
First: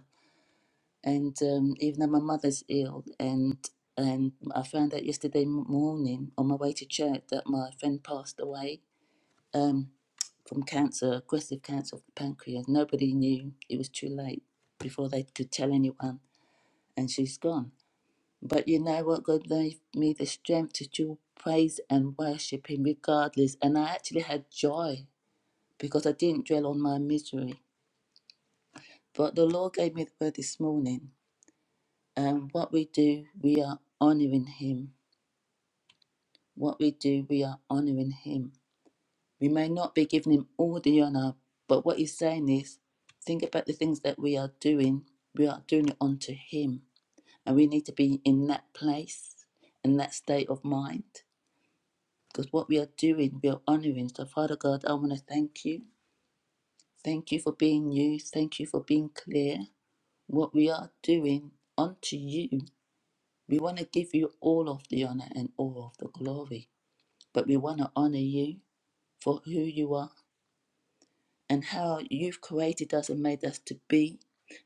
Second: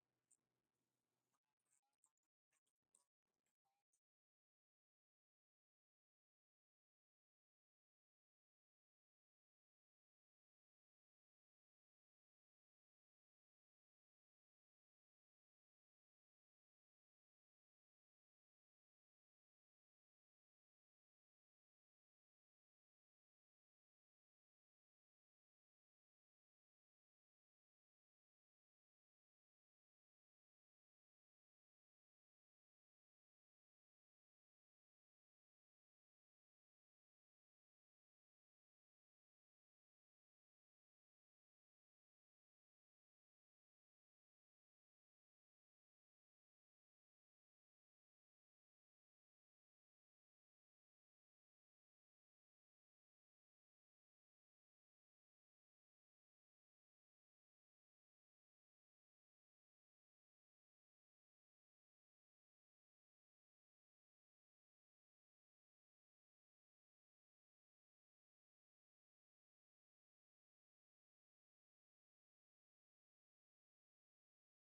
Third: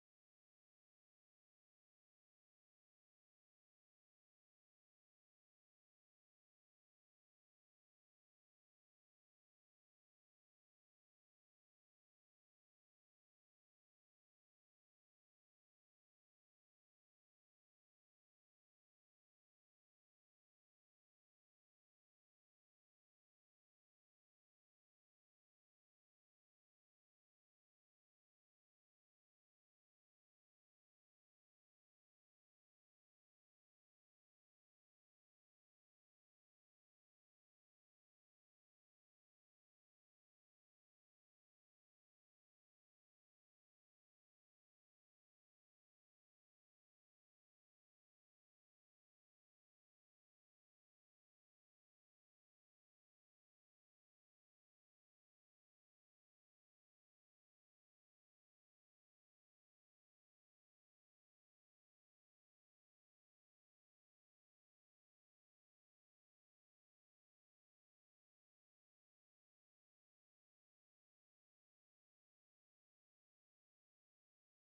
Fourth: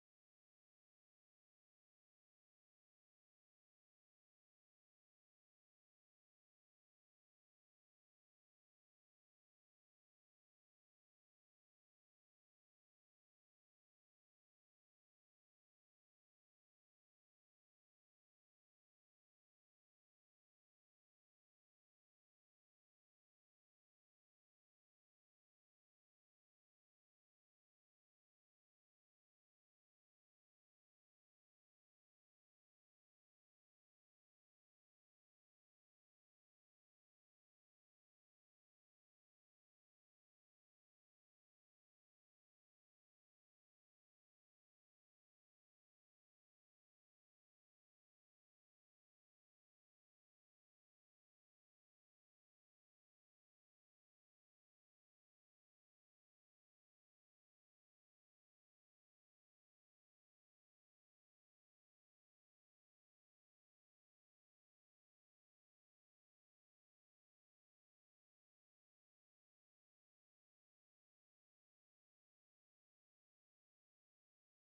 Speaker 3: and um, even though my mother's ill and and I found out yesterday m- morning on my way to church that my friend passed away um, from cancer, aggressive cancer of the pancreas. Nobody knew. It was too late before they could tell anyone, and she's gone. But you know what? God gave me the strength to still praise and worship Him regardless. And I actually had joy because I didn't dwell on my misery. But the Lord gave me the word this morning And what we do, we are honoring him. What we do, we are honoring him. We may not be giving him all the honor, but what he's saying is think about the things that we are doing. We are doing it unto him. And we need to be in that place and that state of mind. Because what we are doing, we are honoring. So, Father God, I want to thank you. Thank you for being you. Thank you for being clear. What we are doing unto you We want to give you all of the honor and all of the glory, but we want to honor you for who you are and how you've created us and made us to be.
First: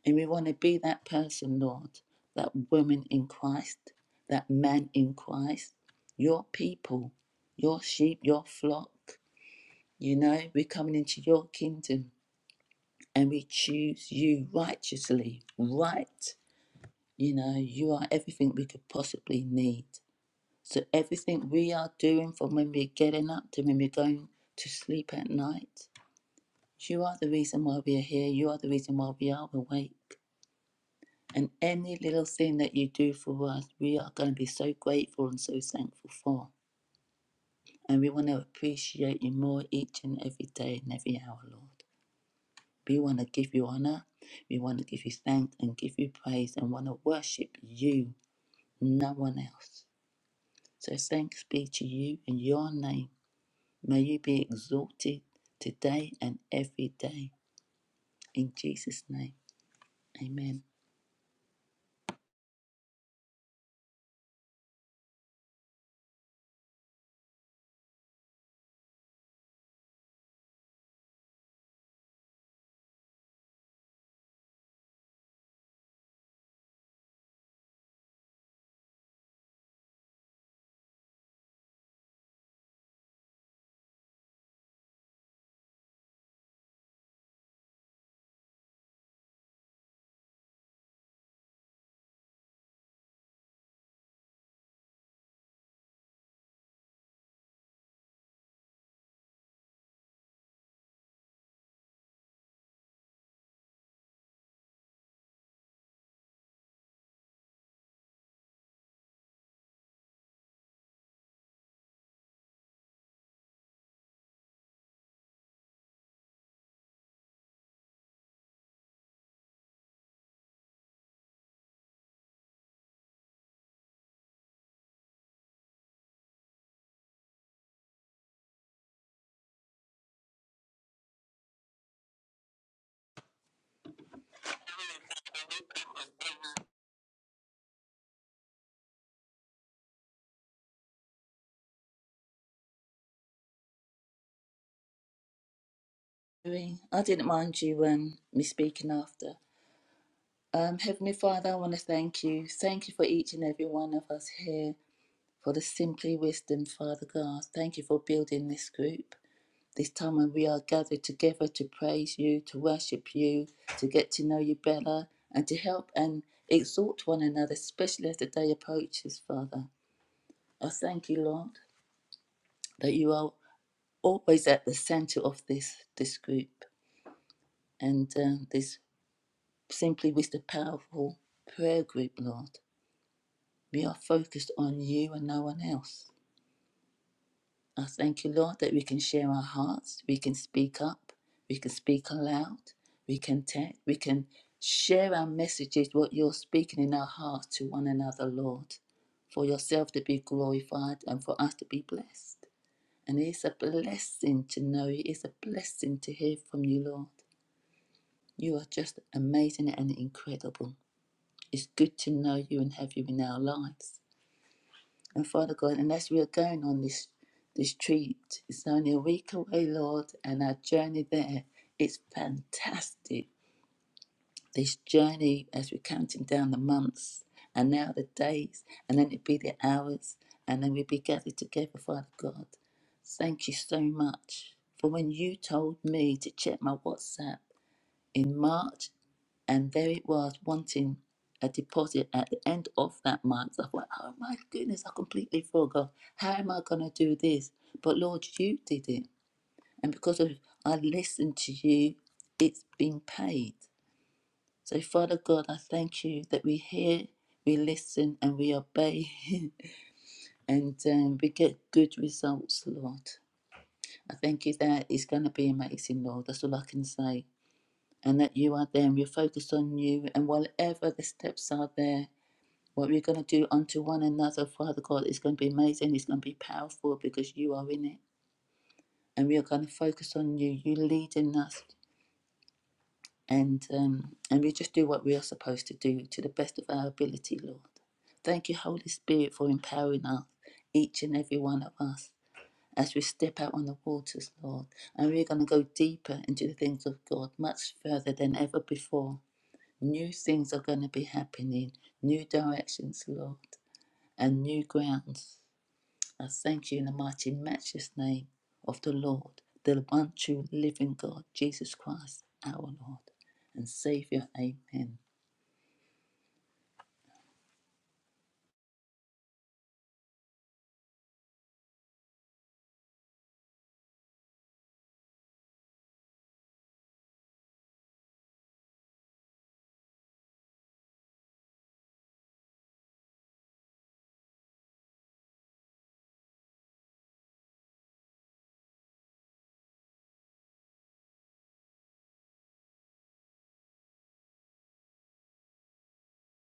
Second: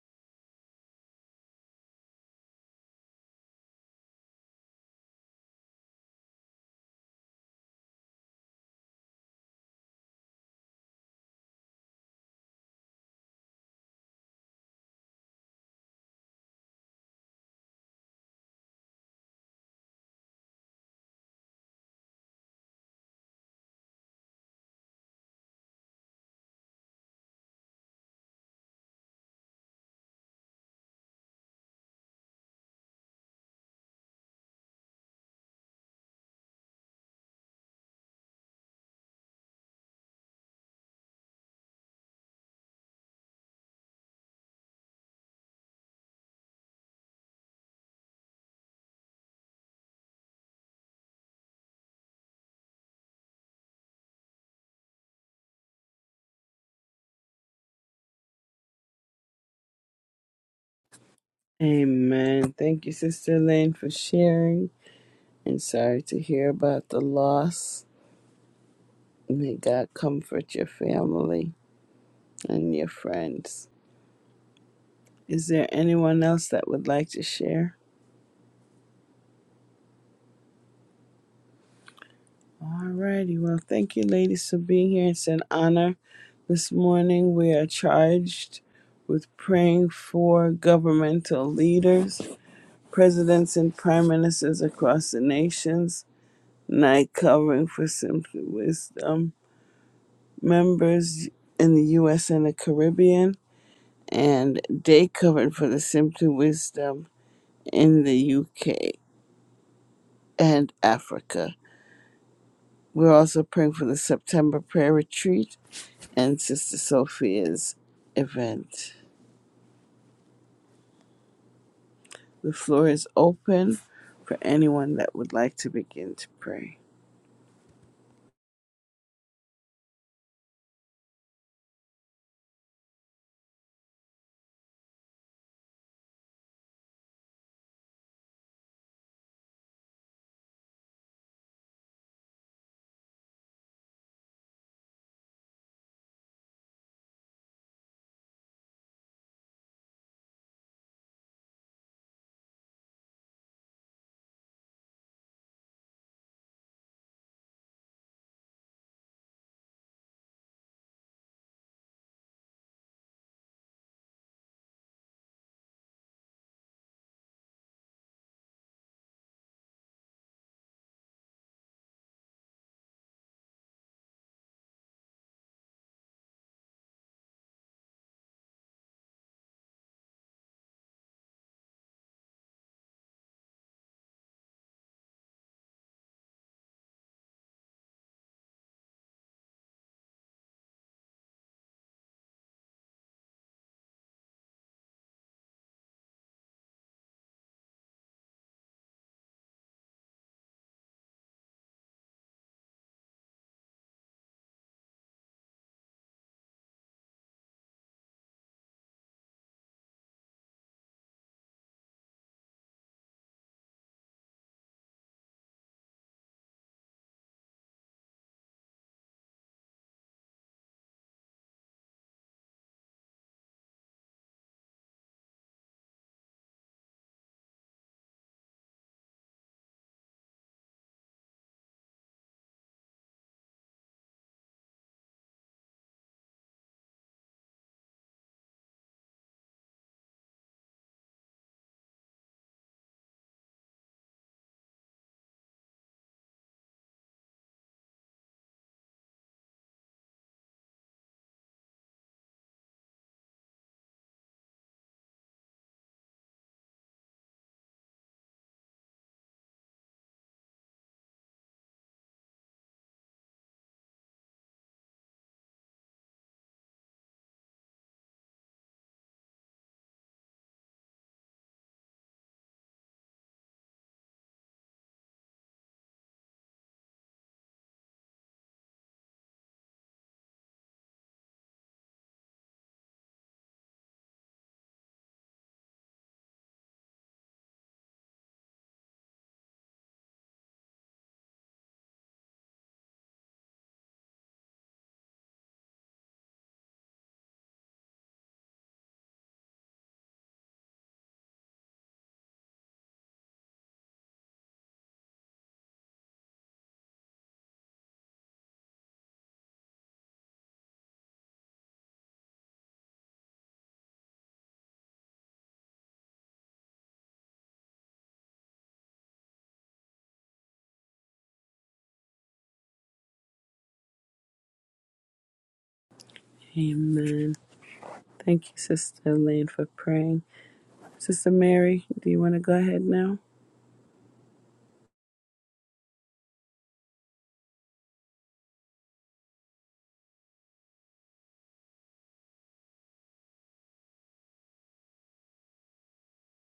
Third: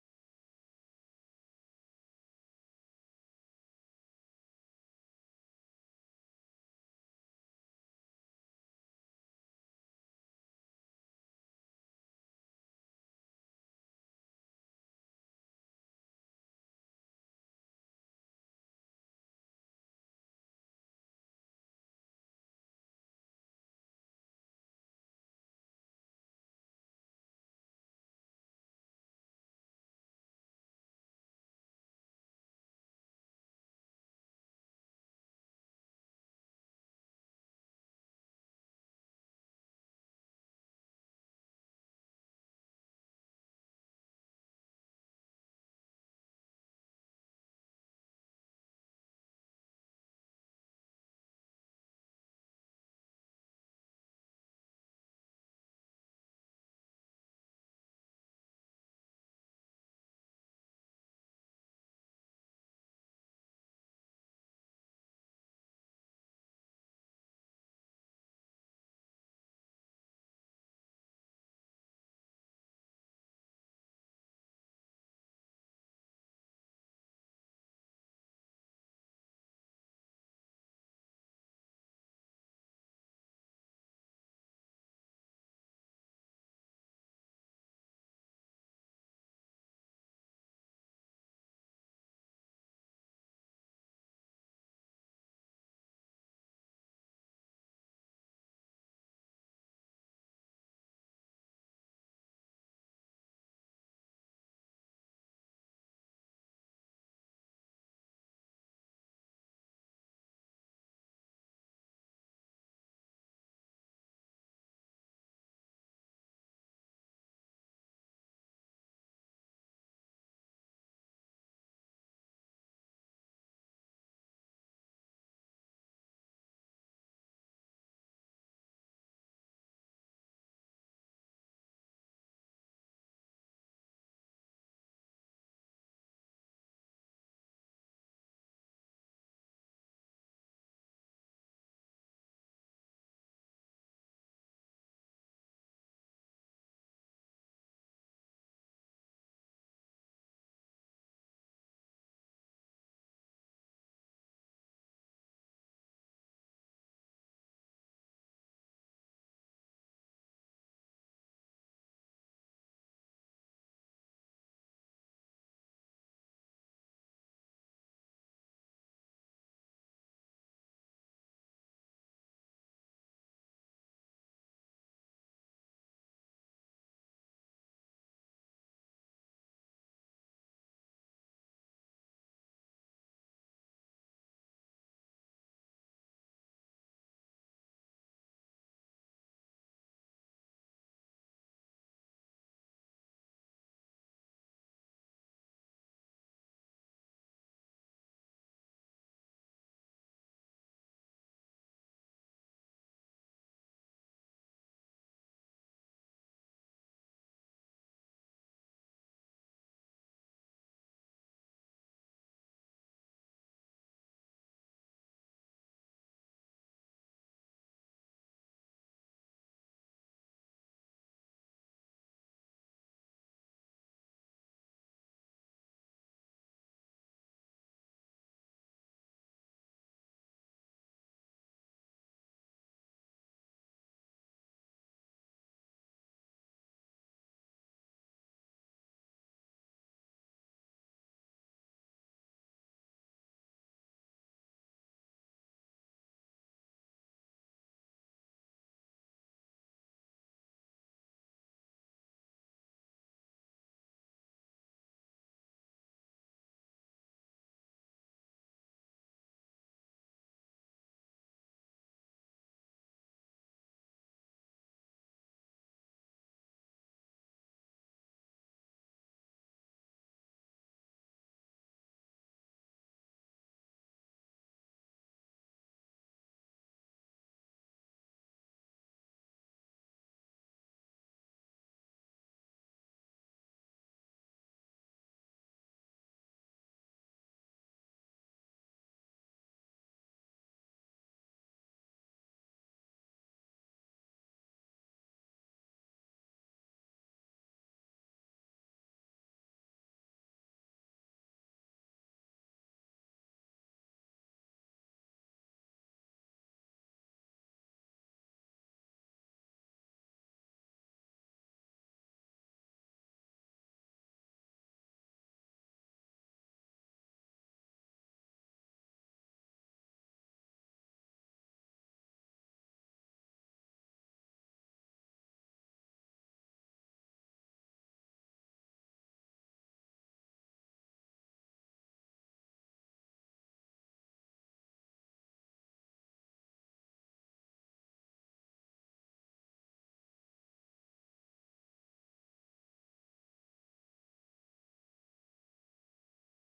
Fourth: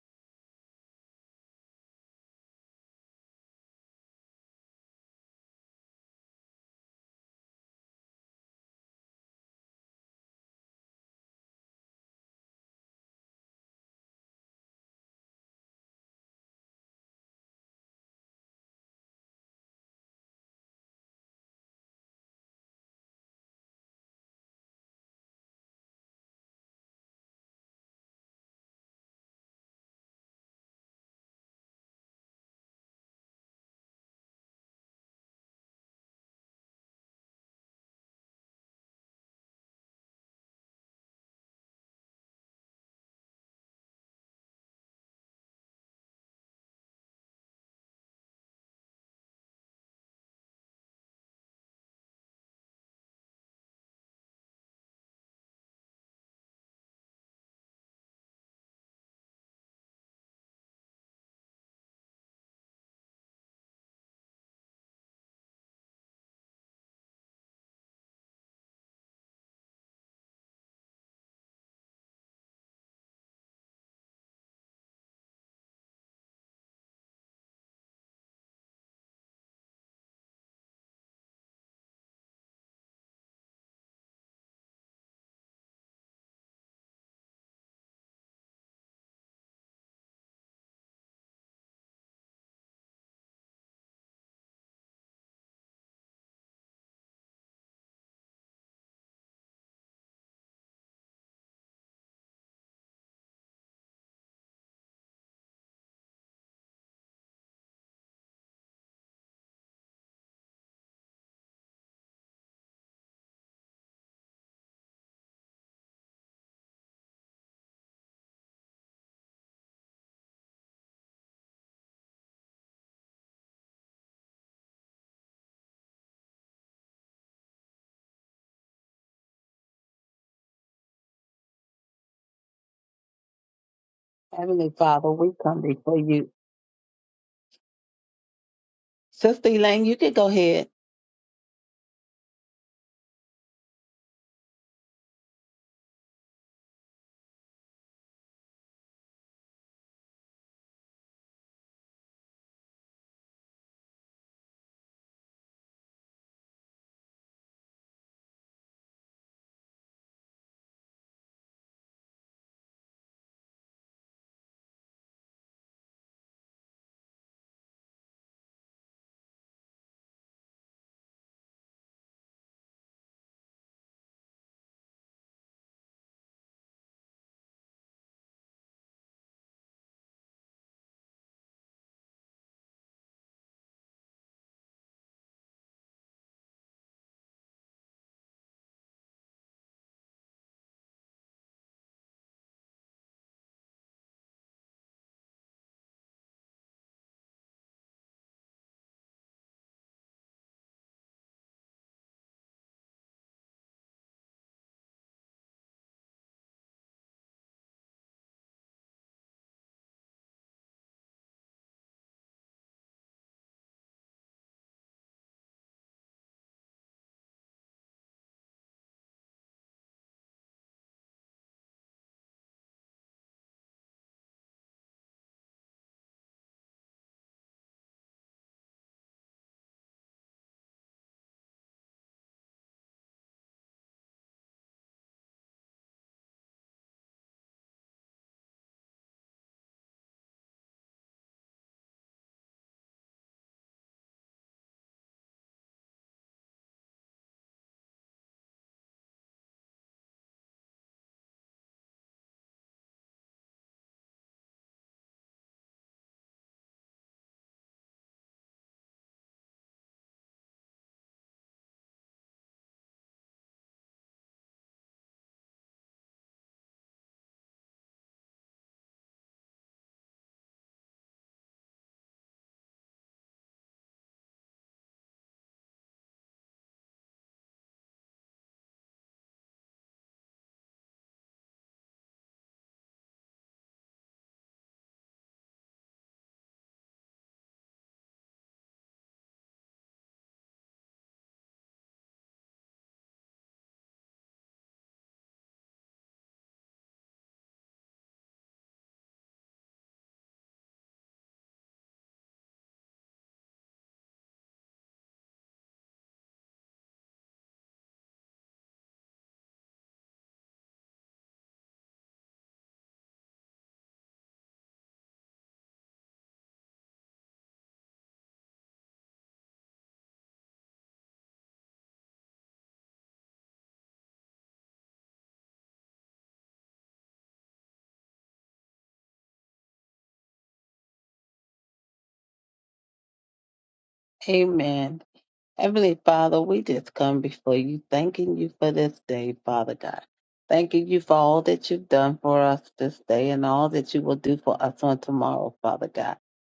Speaker 3: And we want to be that person, Lord, that woman in Christ, that man in Christ, your people, your sheep, your flock. You know, we're coming into your kingdom and we choose you righteously, right. You know, you are everything we could possibly need. So everything we are doing from when we're getting up to when we're going to sleep at night, you are the reason why we are here. You are the reason why we are awake. And any little thing that you do for us, we are going to be so grateful and so thankful for. And we want to appreciate you more each and every day and every hour, Lord. We want to give you honor. We want to give you thanks and give you praise and want to worship you, no one else. So thanks be to you in your name. May you be exalted today and every day. In Jesus' name, amen.
Speaker 1: Amen. Thank you, Sister Lynn, for sharing. And sorry to hear about the loss. May God comfort your family and your friends. Is there anyone else that would like to share? All righty. Well, thank you, ladies, for being here. It's an honor. This morning, we are charged with praying for governmental leaders, presidents, and prime ministers across the nations. Night covering for Simply Wisdom members in the U.S. and the Caribbean, and day covering for the Simply Wisdom in the U.K. and Africa. We're also praying for the September prayer retreat and Sister Sophia's event. The floor is open for anyone that would like to begin to pray.
Speaker 4: Heavenly Father, we come before you. Sister Elaine, you can go ahead.
Speaker 3: I didn't mind you um, me speaking after. Um, Heavenly Father, I want to thank you. Thank you for each and every one of us here, for the Simply Wisdom, Father God. Thank you for building this group. This time when we are gathered together to praise you, to worship you, to get to know you better, and to help and exhort one another, especially as the day approaches, Father. I thank you, Lord that you are always at the center of this this group and um, this simply with the powerful prayer group lord we are focused on you and no one else i thank you lord that we can share our hearts we can speak up we can speak aloud we can text we can share our messages what you're speaking in our hearts to one another lord for yourself to be glorified and for us to be blessed and it is a blessing to know you. It is a blessing to hear from you, Lord. You are just amazing and incredible. It's good to know you and have you in our lives. And Father God, and as we are going on this this treat, it's only a week away, Lord, and our journey there—it's fantastic. This journey as we're counting down the months and now the days, and then it be the hours, and then we be gathered together, Father God. Thank you so much for when you told me to check my WhatsApp in March and there it was wanting a deposit at the end of that month. I thought, oh my goodness, I completely forgot. How am I going to do this? But Lord, you did it. And because of I listened to you, it's been paid. So, Father God, I thank you that we hear, we listen, and we obey, and um, we get good results, Lord. I thank you that it's going to be amazing, Lord. That's all I can say. And that you are there and we're focused on you, and whatever the steps are there, What we're going to do unto one another, Father God, is going to be amazing. It's going to be powerful because you are in it. And we are going to focus on you, you leading us. And, um, and we just do what we are supposed to do to the best of our ability, Lord. Thank you, Holy Spirit, for empowering us, each and every one of us, as we step out on the waters, Lord. And we're going to go deeper into the things of God, much further than ever before. New things are going to be happening, new directions, Lord, and new grounds. I thank you in the mighty, matchless name of the Lord, the one true living God, Jesus Christ, our Lord and Savior. Amen.
Speaker 1: Amen. Thank you, Sister Elaine, for praying. Sister Mary, do you want to go ahead now?
Speaker 4: Amen. Heavenly Father, we just come before you, thanking you for this day, Father God. Thanking you for all that you've done for us this day and all that you will do for us on tomorrow, Father God.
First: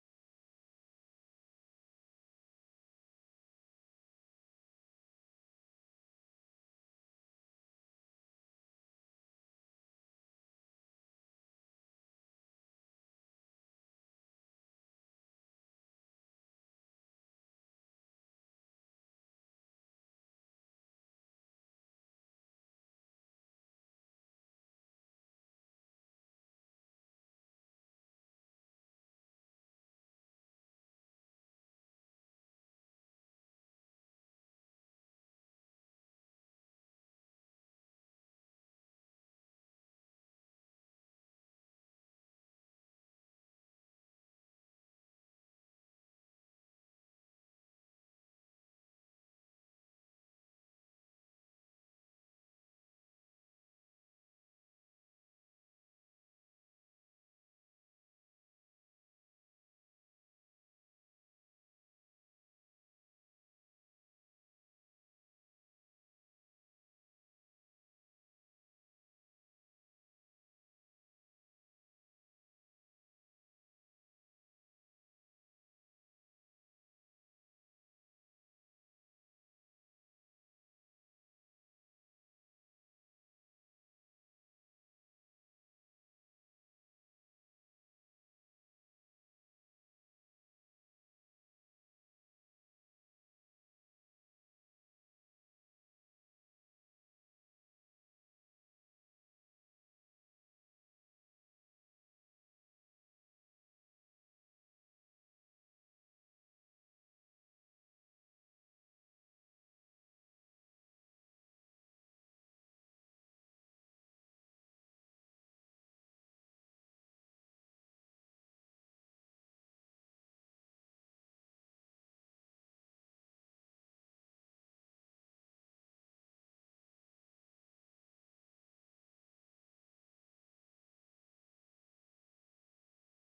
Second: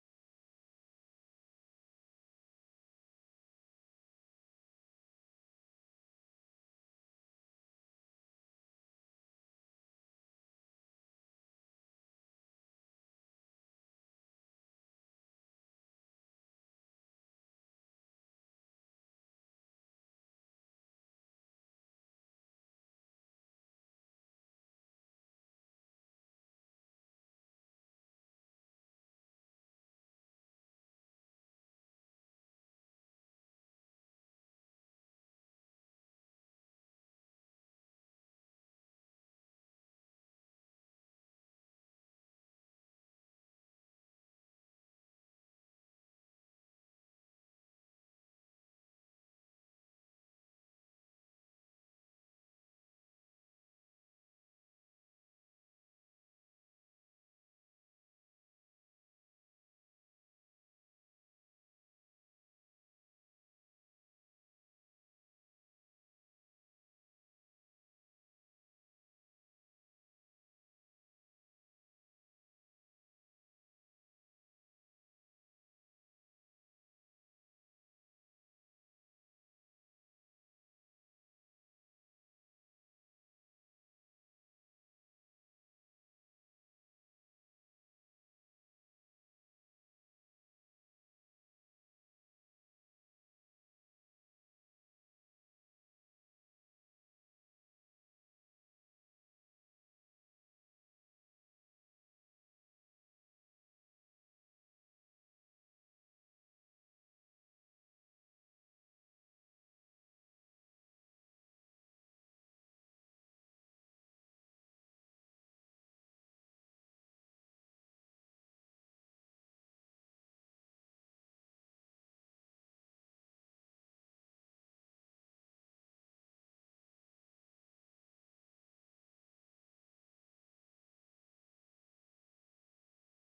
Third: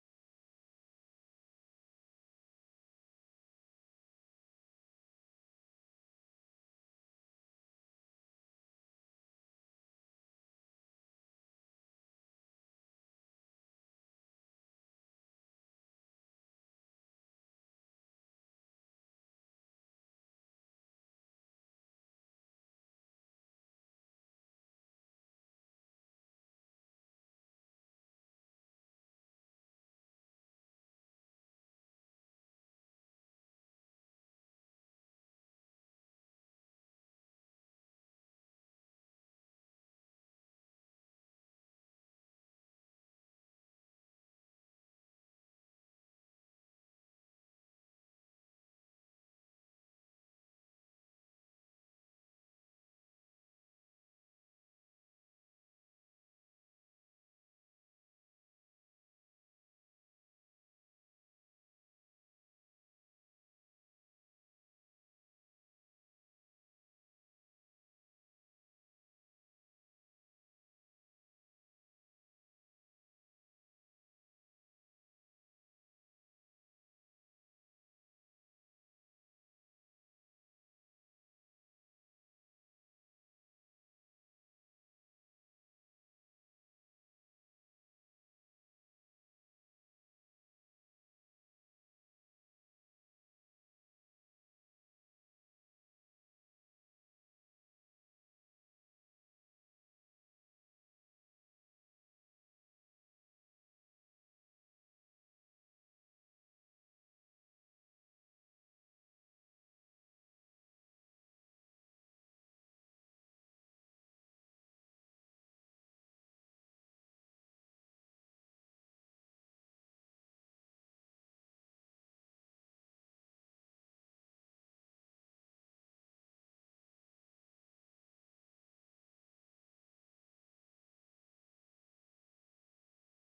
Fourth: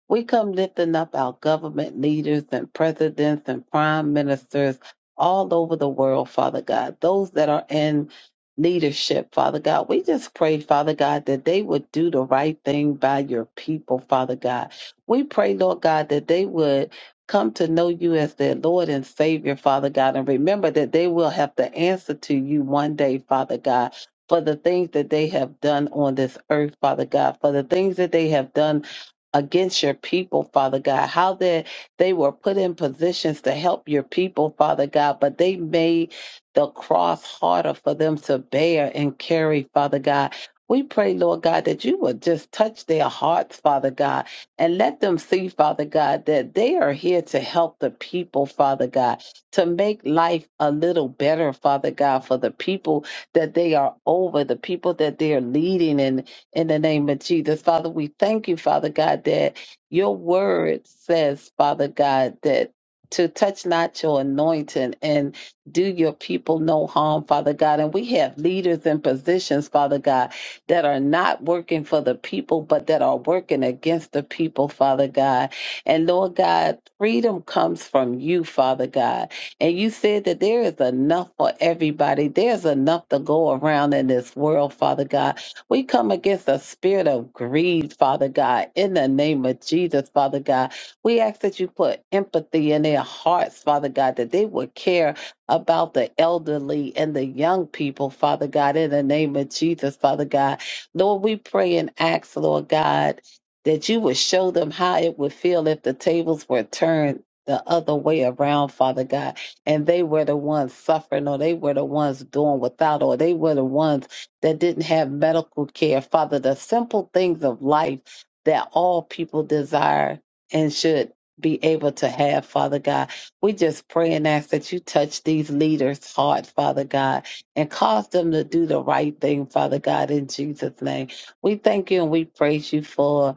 Speaker 4: We come lifting up our government leaders and presidents and prime ministers all over the world, Father God, those that are in leadership, Father God. We just pray, Father God, that they would do the right thing by your people, Father God. We pray, Lord God, that they would come to know you as their Lord and Savior, Father God. And remember that they will have to answer to you one day, Father God, for the things that they have done on this earth, Father God, for the things that they have done against your people, Father God, how that they were put in positions to help your people, Father God, but they made the cross harder for them to bear and carry, Father God. We pray, Lord God, that you would just touch their hearts, Father God and let them see, Father God, that they are here to help the people, Father God, to make life a little better, Father God, for the people that they are over, the people that they are leading in, in the name of Jesus. Father, we thank you, Father God, that your word says, Father God, that to touch not your anointing and do your people no harm, Father God. And we have leaders in positions, Father God, that are not working for the people, but that are working against the people, Father God. And Lord God, freedom comes from you, Father God. And you said that there is enough for everybody, there's enough to go around in this world, Father God. We come against the spirit of greed, Father God, in the name of Jesus, Father God. We ask that you put empathy in their hearts, Father God, that they would care about the elderly and the young people, Father God, in the name of Jesus, Father God Lord, we pray and ask, Lord God, that you would show them how it would feel if the tables were turned the other way around, Father God, and they were the ones suffering, or they were the ones doing without, or they were the ones that didn't have medical care. Father, the simple things of life that all people desire and should be able to have, Father God. We just pray and ask that you touch these leaders' hearts, Father God and cause them to do the right thing, Father God, in Jesus' name. We thank you and we praise you for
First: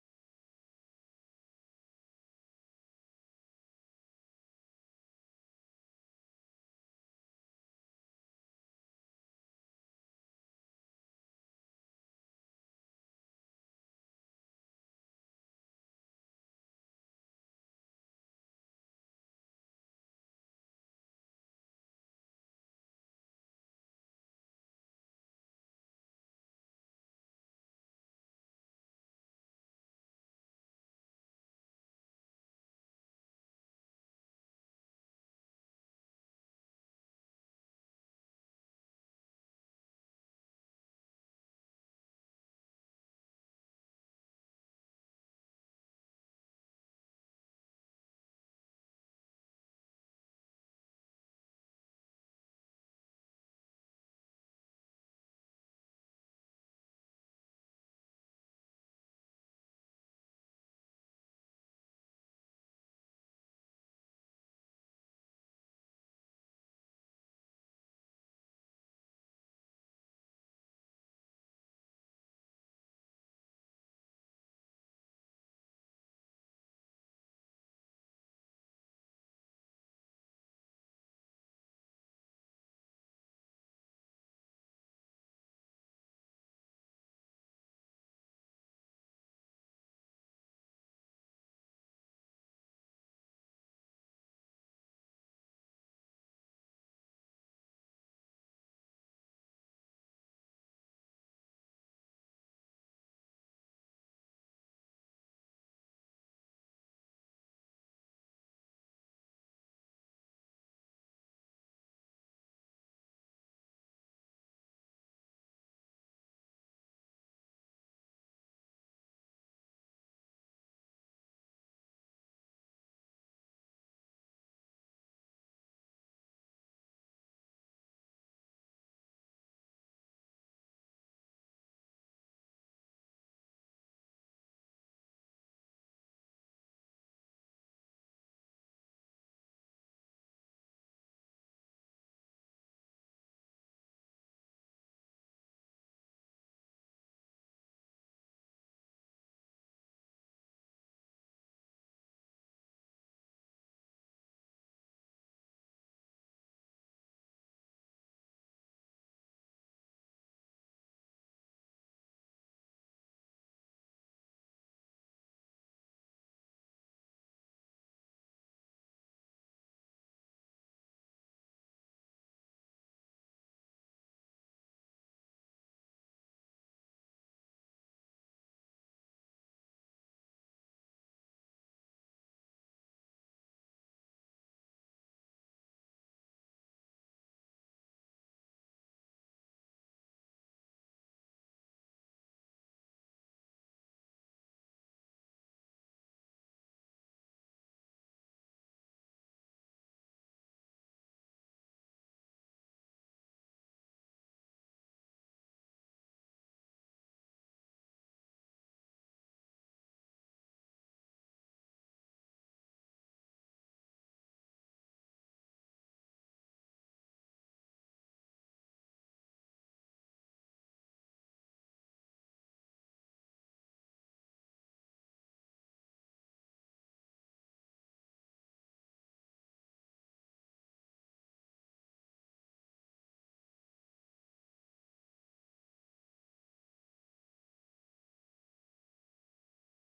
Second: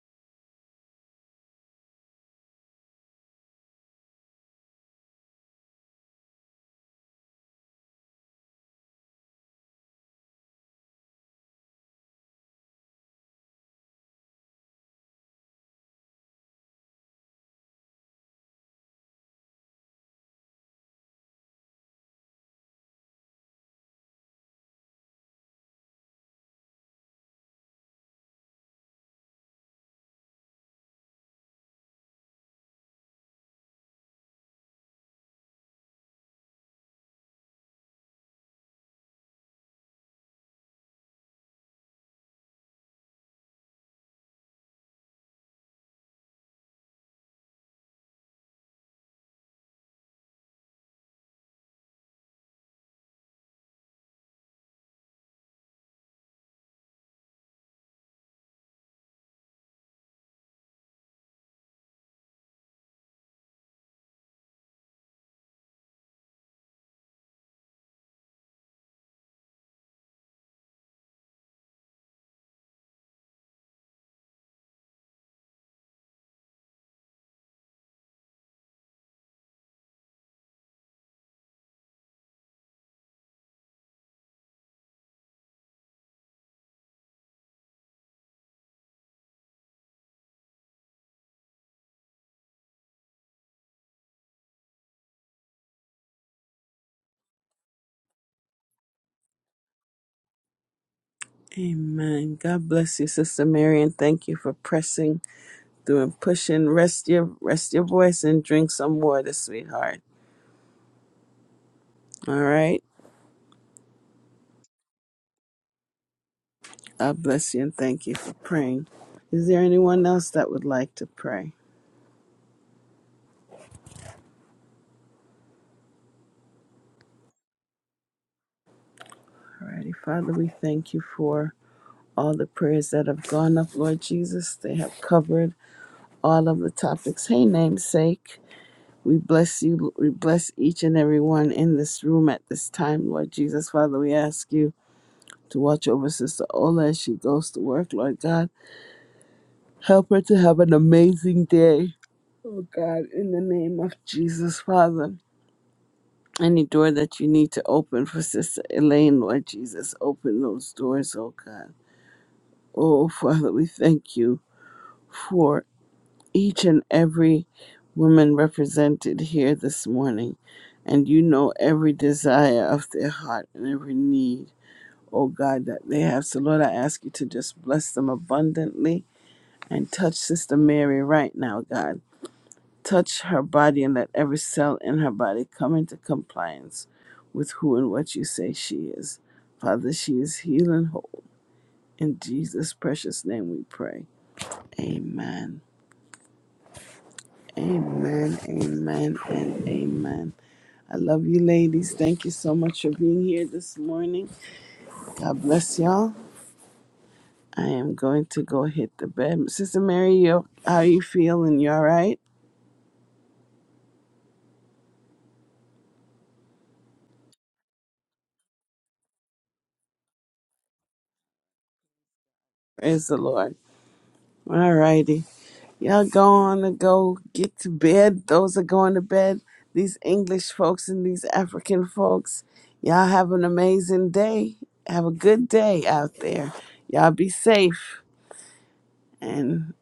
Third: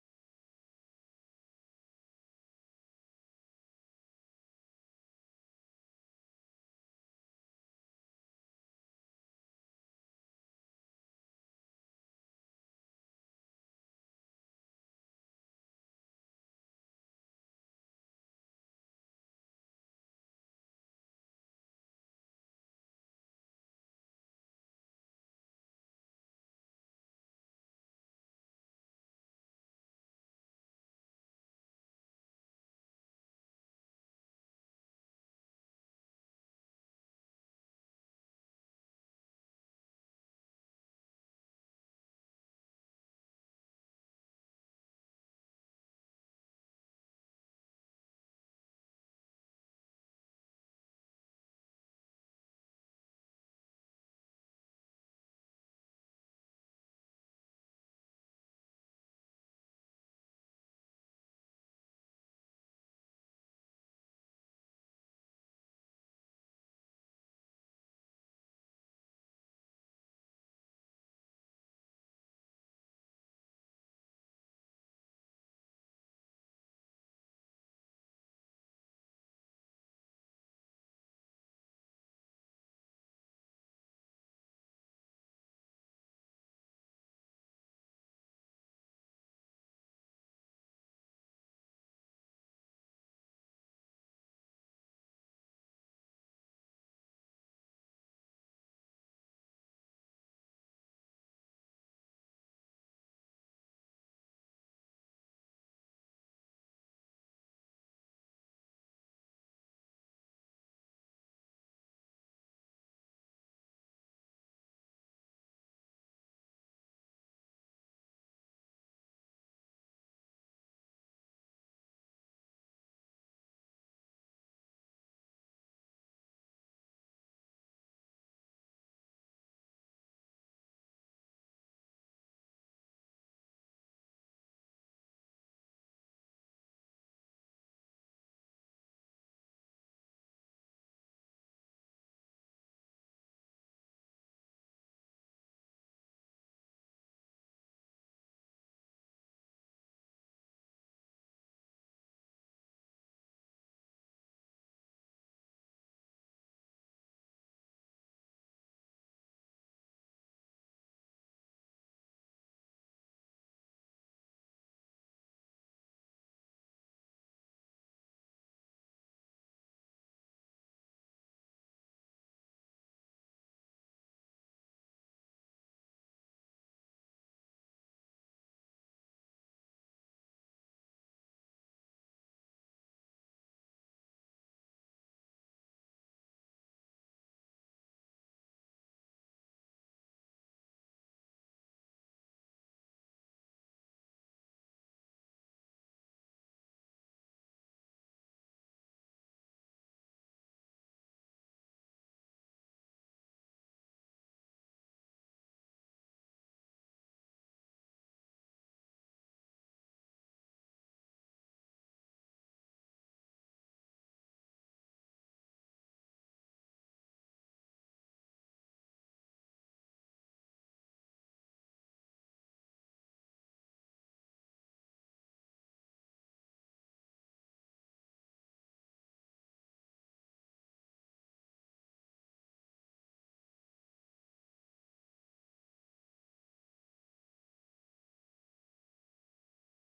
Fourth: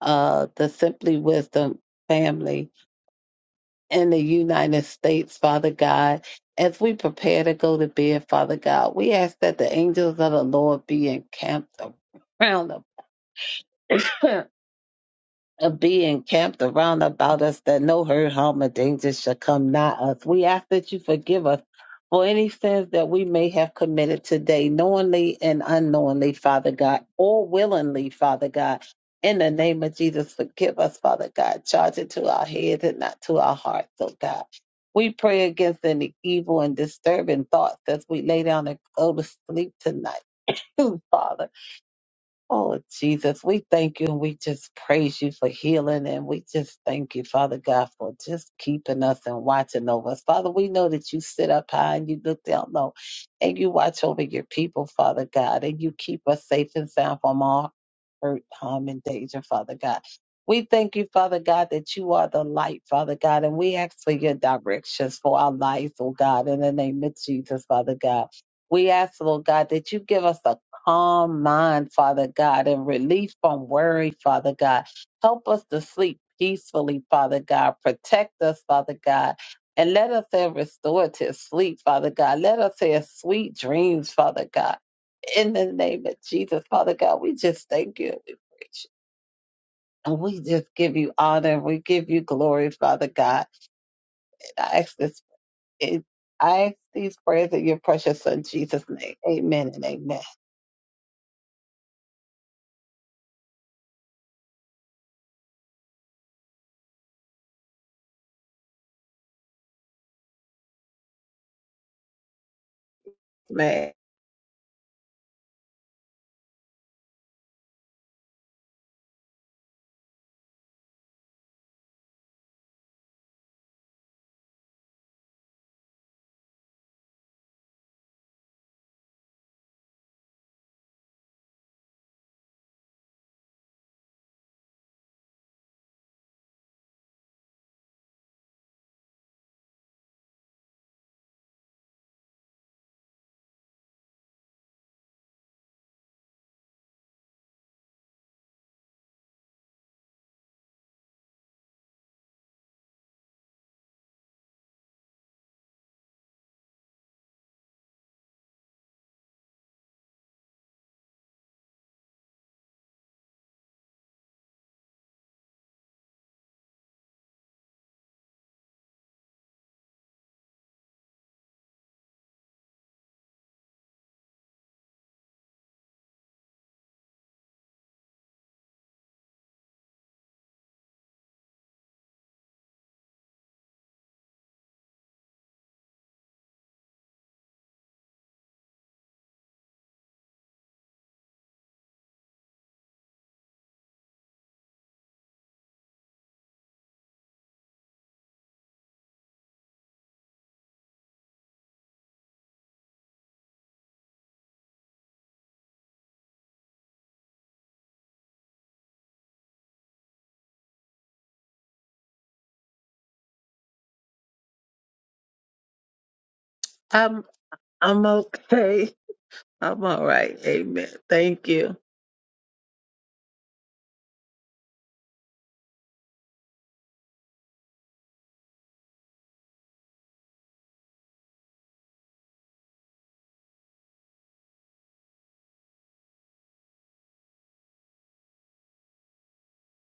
Speaker 4: uh, the Simply Wisdom family in the United States, Father God. As we prepare to go to bed, Father God, we ask that the angels of the Lord be encamped around them a being camped around about us that no hurt, harm, or danger shall come nigh us. We ask that you forgive us for any sins that we may have committed today, knowingly and unknowingly, Father God, or willingly, Father God. In the name of Jesus, forgive us, Father God. Charge it to our heads and not to our hearts, oh God. We pray against any evil and disturbing thoughts as we lay down and go to sleep tonight. Father. Oh, Jesus, we thank you and we just praise you for healing. And we just thank you, Father God, for just keeping us and watching over us. Father, we know that you sit up high and you look down low and you watch over your people, Father God, and you keep us safe and sound from all hurt, harm, and danger, Father God. We thank you, Father God, that you are the light, Father God, and we ask for your directions for our lives, oh God, in the name of Jesus, Father God. We ask, Lord God, that you give us a calm mind, Father God, and relief from worry, Father God. Help us to sleep peacefully, Father God. Protect us, Father God. And let us have restorative sleep, Father God. Let us have sweet dreams, Father God. In the name of Jesus, Father God, we just thank you and we praise you. And we just give you honor and we give you glory, Father God. And I ask this in I ask these prayers in your precious son Jesus' name. Amen and amen.
Speaker 1: Amen. God bless you, Sister Mary, and thank you for pressing through and pushing. Rest your rest your voice and drink some water, sweetheart. All right.
Speaker 4: Amen.
Speaker 1: I bless you and thank you for praying. Is there anyone else that would like to pray? Alrighty, Father, we thank you for all the prayers that have gone up, Lord Jesus. They have covered all of the topics. Hey, namesake, we bless you. We bless each and every one in this room at this time, Lord Jesus. Father, we ask you to watch over Sister Ola as she goes to work, Lord God. Help her to have an amazing day. Oh God, in the name of Jesus, Father. Any door that you need to open for Sister Elaine, Lord Jesus, open those doors, oh God. Oh, Father, we thank you for each and every woman represented here this morning. And you know every desire of their heart and every need, oh God, that they have. So, Lord, I ask you to just bless them abundantly and touch Sister Mary right now, God. Touch her body and let every cell in her body come into compliance with who and what you say she is. Father, she is healed and whole. In Jesus' precious name we pray. Amen. Amen. Amen. And amen. I love you, ladies. Thank you so much for being here this morning. God bless y'all. I am going to go hit the bed. Sister Mary, you, how you feeling? You all right?
Speaker 4: Um, I'm okay. I'm all right. Amen. Thank you.
Speaker 1: Praise the Lord. All righty. Y'all going to go get to bed. Those are going to bed. These English folks and these African folks. Y'all have an amazing day. Have a good day out there. Y'all be safe and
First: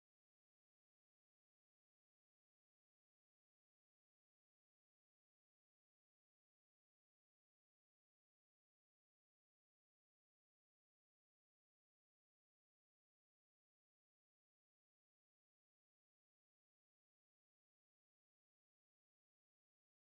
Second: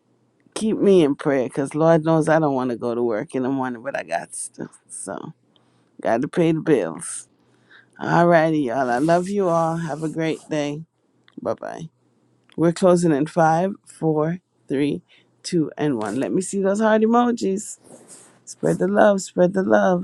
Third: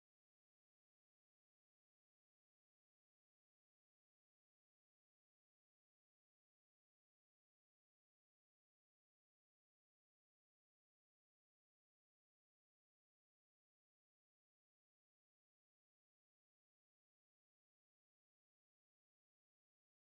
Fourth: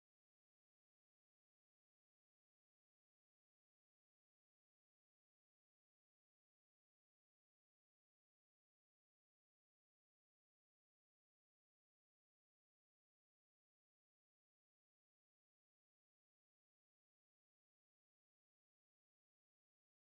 Speaker 1: keep me in prayer because Lord knows I don't want to go to work in the morning, but I got stuff. So, got to pay the bills. All righty, y'all. I love you all. Have a great day. Bye bye. We're closing in five, four, three, two, and one. Let me see those heart emojis. Spread the love, spread the love.